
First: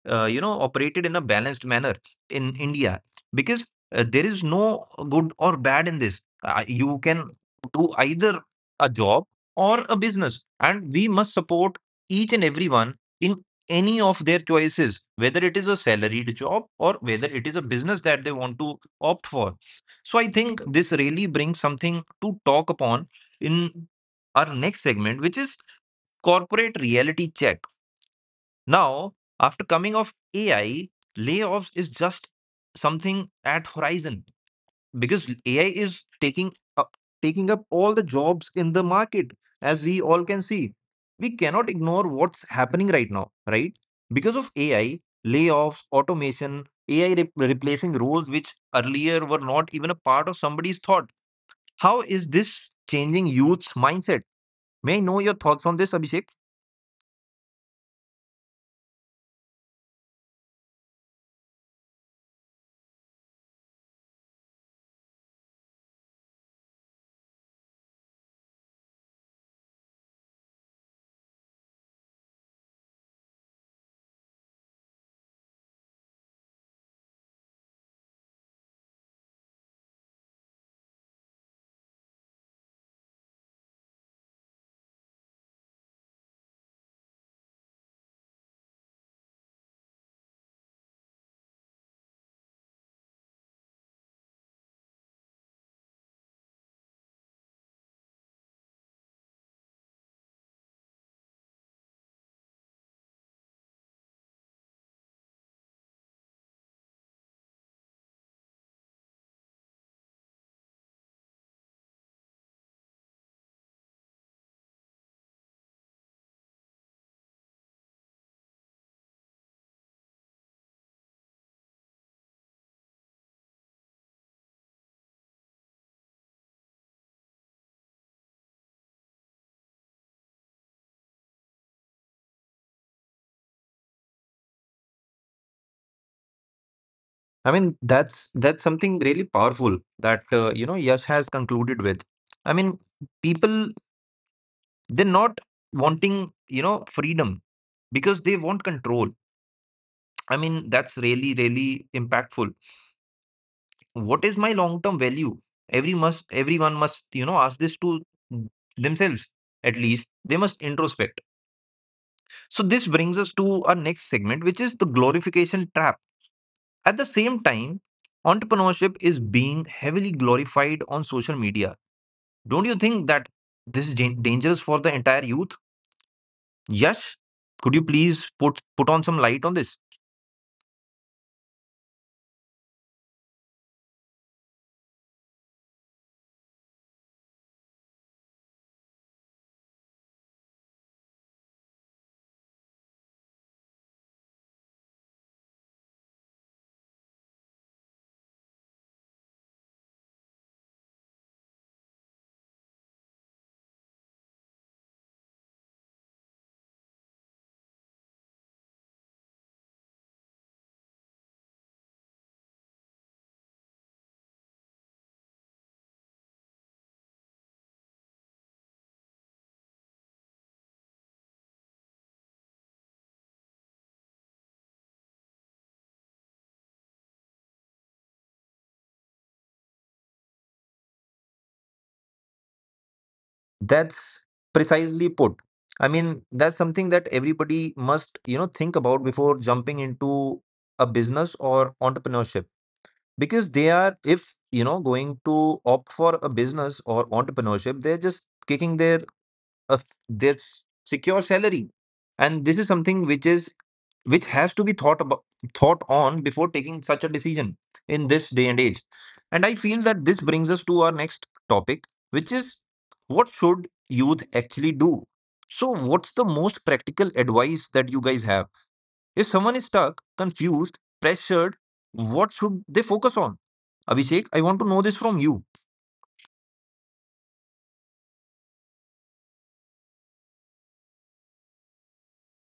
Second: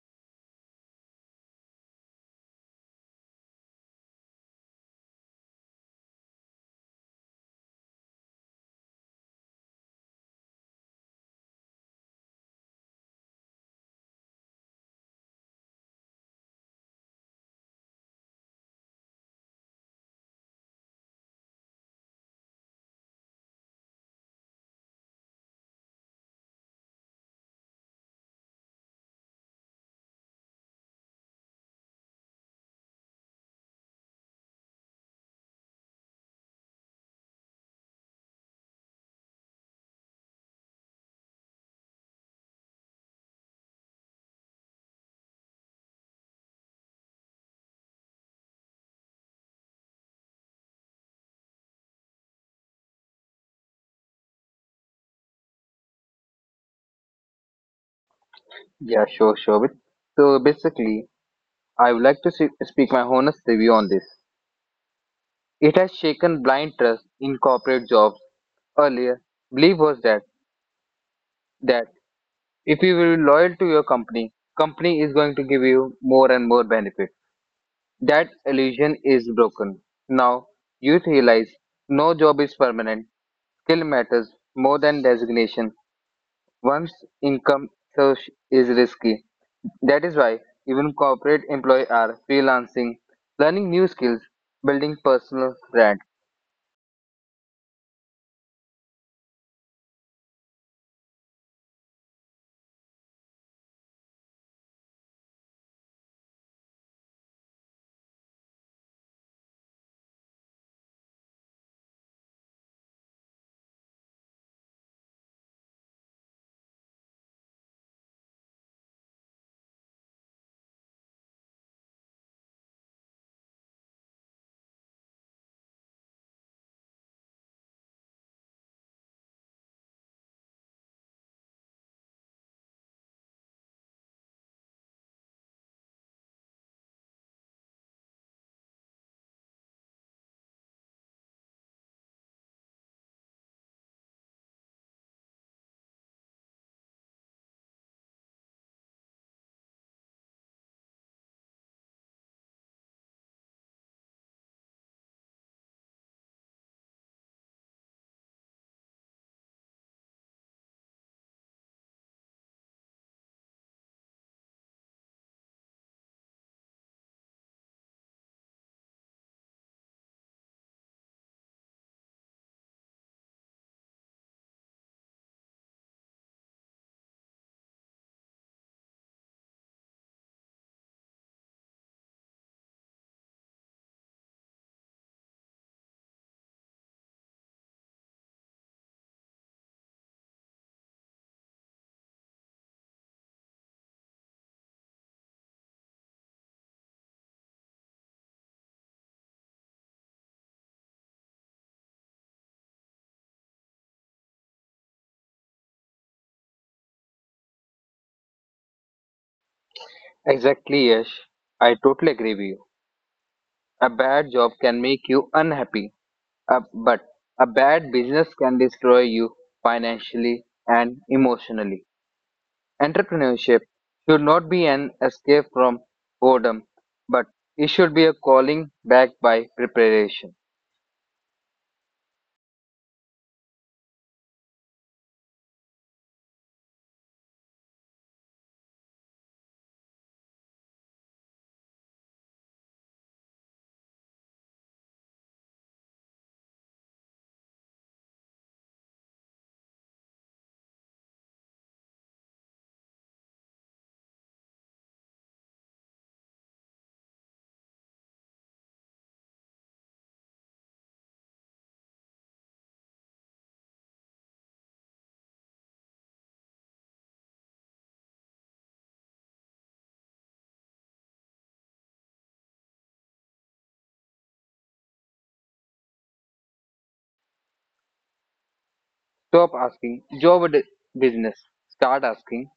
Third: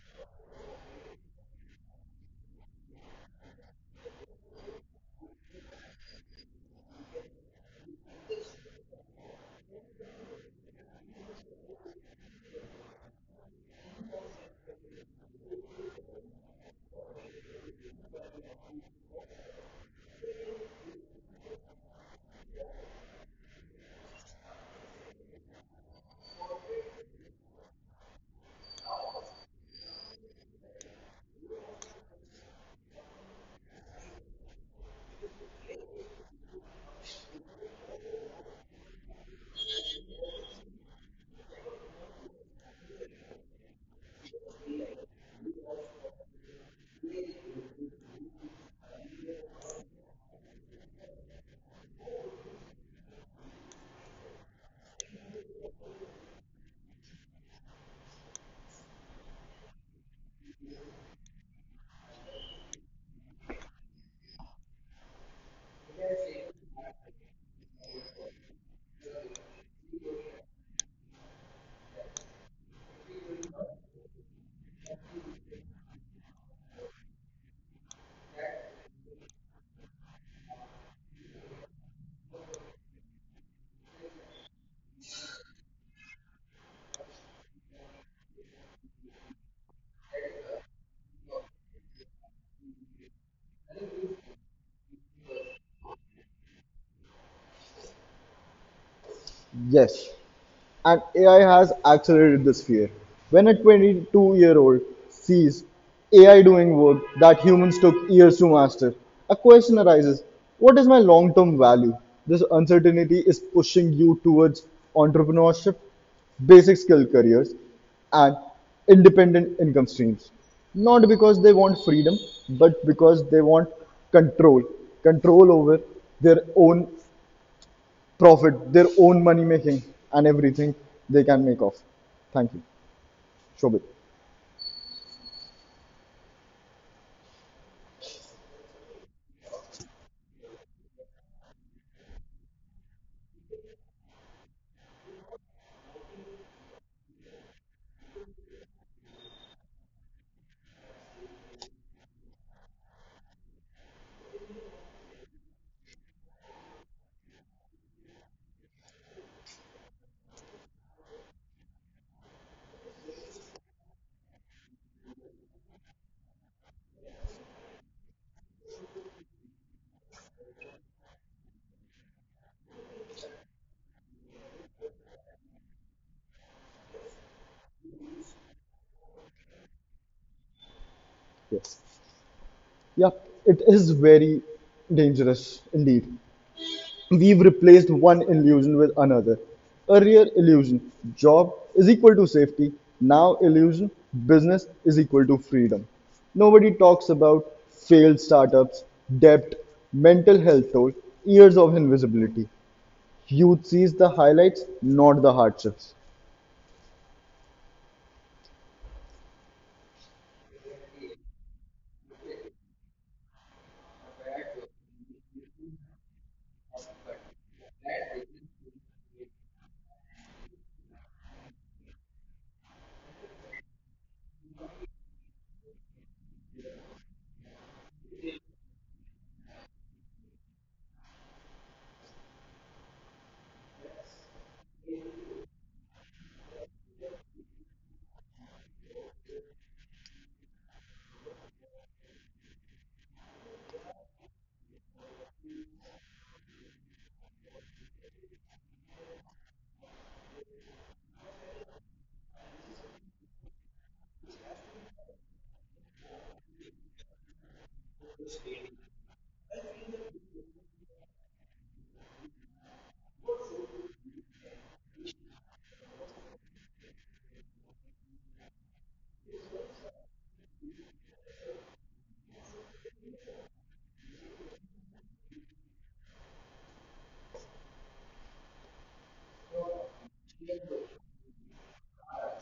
uh, you know, operated in a balanced manner in India because uh, there is no good or bad in this. Uh, you can do either a job or a business, and we must support each and everyone in any of their choices, whether it is a salaried job or whether it is a business that they want to opt for. So I think this really brings something to talk upon in our next segment, which is corporate reality check. Now, after coming of A I, layoffs is just something at horizon because A I is taking up taking up all the jobs in the market, as we all can see. We cannot ignore what's happening right now, right? Because of A I, layoffs, automation, A I re- replacing roles which earlier were not even a part of somebody's thought. How is this changing youth's mindset? May I know your thoughts on this, Abhishek? Yeah, sure, sure. So basically, I would like to se- speak my honest review on this. It has shaken blind trust in corporate jobs. Earlier, belief was that that if you will be loyal to your company, company is going to give you more and more benefit. That illusion is broken. Now, youth realize no job is permanent. Skill matters more than designation. Once income search is risky. That is why even corporate employees are freelancing, learning new skills, building personal brand. Yes, and A I has accelerated this fear. When a twenty-two year old sees A I doing work that humans took years to master, a question arises, what is my long term value? This uncertainty is pushing you towards entrepreneurship, basic skill careers, and independent income streams. Not because they want freedom, but because they want control control over their own profit, their own money making, and everything they can make off. Thank you, Shobit. I mean, that's that's something really powerful that uh, you know Yash has concluded with. I mean, people they're not wanting you know freedom because they want control. I mean, that's really really impactful. What is my long term value? Every must everyone must you know ask this to themselves at least. They must introspect. So this brings us to our next segment, which is the glorification trap. At the same time, entrepreneurship is being heavily glorified on social media. Don't you think that this is dan- dangerous for the entire youth? Yes. Could you please put put on some light on this? Yes. Yeah, it is very dangerous indeed. We've replaced one illusion with another. Earlier, illusion job is equal to safety. Now, illusion business is equal to freedom. Nobody talks about failed startups, debt, mental health toll, years of invisibility. Youth sees the highlights, not the hardships. Exactly, Yash. I totally agree with you. A bad job can make you unhappy, uh, but a bad business can destroy you financially and emotionally. Entrepreneurship should not be an escape from boredom, but it should be a calling backed by preparation. That's precisely put. I mean, that's something that everybody must, you know, think about before jumping into a business or entrepreneurship. Because they are, if, you know, going to opt for a business or entrepreneurship, they're just kicking their uh, their s- secure salary. And this is something which is which has to be thought about thought on before taking such a decision in this day and age. And I feel that this brings us to our next topic, which is what should youth actually do? So what's the most practical advice that you guys have if someone is stuck, confused, pressured, what should they focus on? Abhishek, I want to know this from you. Stop asking job or d- business. Start asking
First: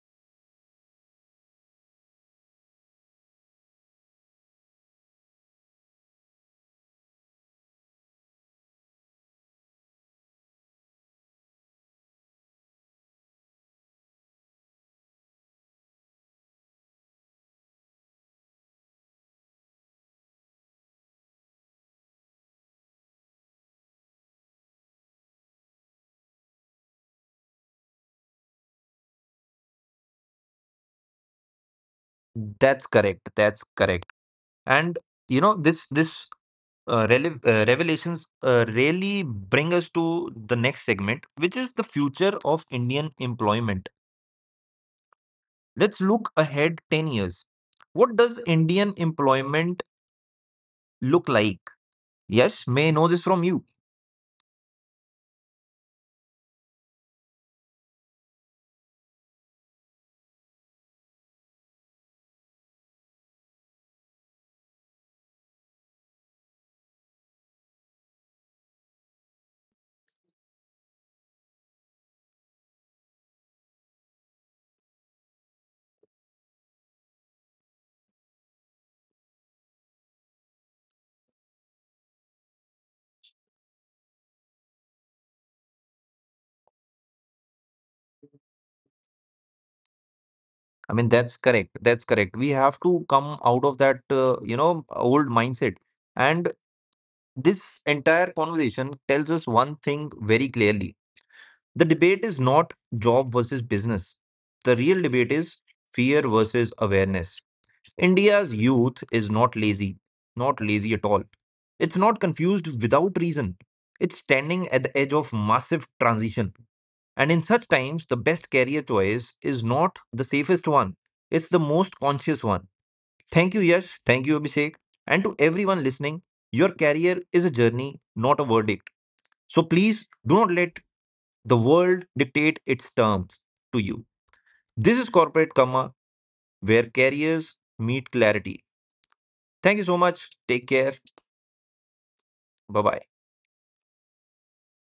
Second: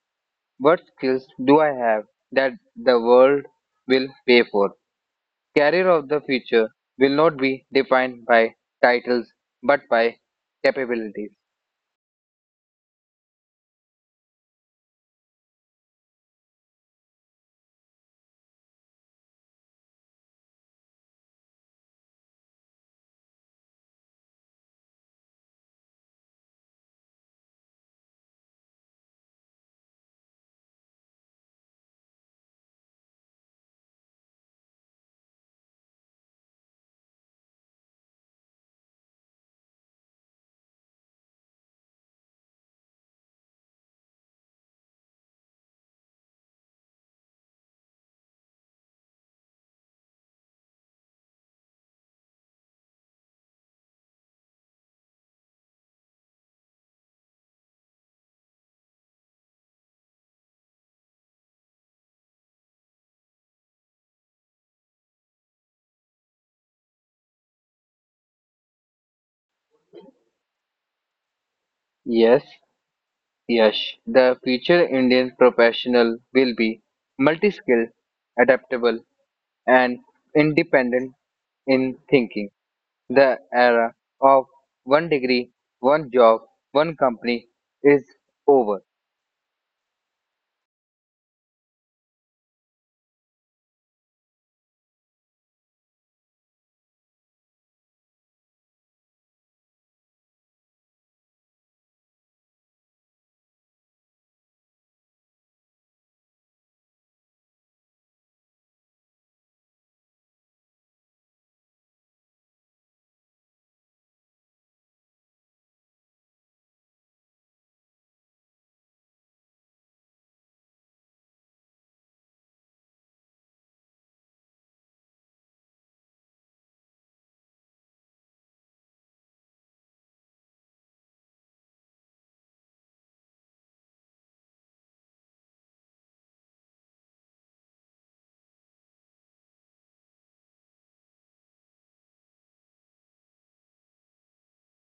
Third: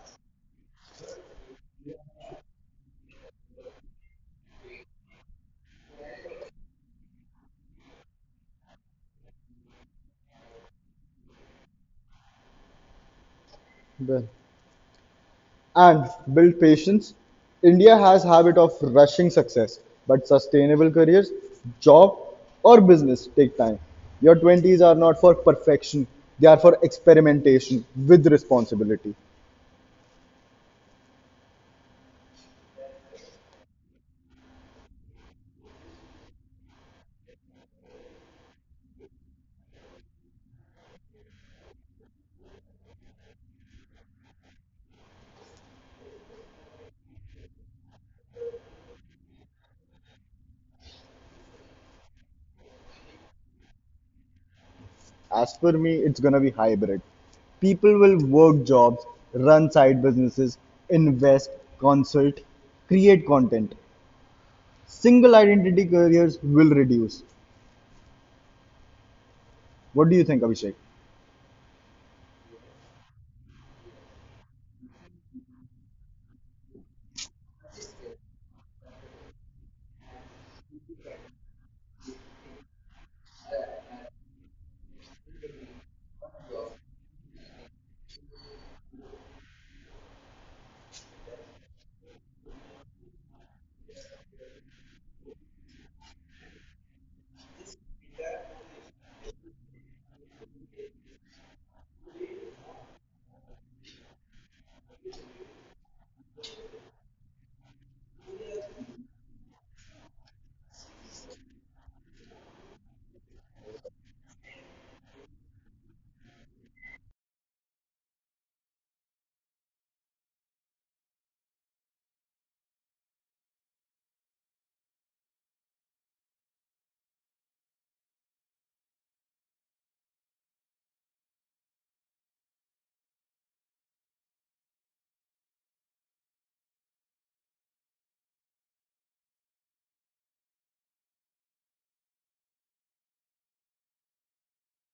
what skills do I have that the world will pay for. Career of the future will not be defined by titles but by capabilities. Well, and build patience. India has habit of rushing success, but sustainable careers, job or business take time. Your twenties are not for perfection, they are for experimentation with responsibility. That's correct that's correct And you know this this uh, rele- uh, revelations uh, really bring us to the next segment, which is the future of Indian employment. Let's look ahead ten years. What does Indian employment look like? Yes, may know this from you. As for me, it's gonna be hybrid. People will work jobs, run side businesses, invest, consult, create content. Single identity careers will reduce. What do you think, Abhishek? Yes, Yash, the future Indian professional will be multi skilled, adaptable, and independent in thinking. The era of one degree, one job, one company is over. I mean, that's correct. That's correct. We have to come out of that, uh, you know, old mindset. And this entire conversation tells us one thing very clearly. The debate is not job versus business. The real debate is fear versus awareness. India's youth is not lazy, not lazy at all. It's not confused without reason. It's standing at the edge of massive transition. And in such times, the best career choice is not the safest one, it's the most conscious one. Thank you, Yash. Thank you, Abhishek. And to everyone listening, your career is a journey, not a verdict. So please do not let the world dictate its terms to you. This is Corporate Karma, where careers meet clarity. Thank you so much. Take care. Bye bye.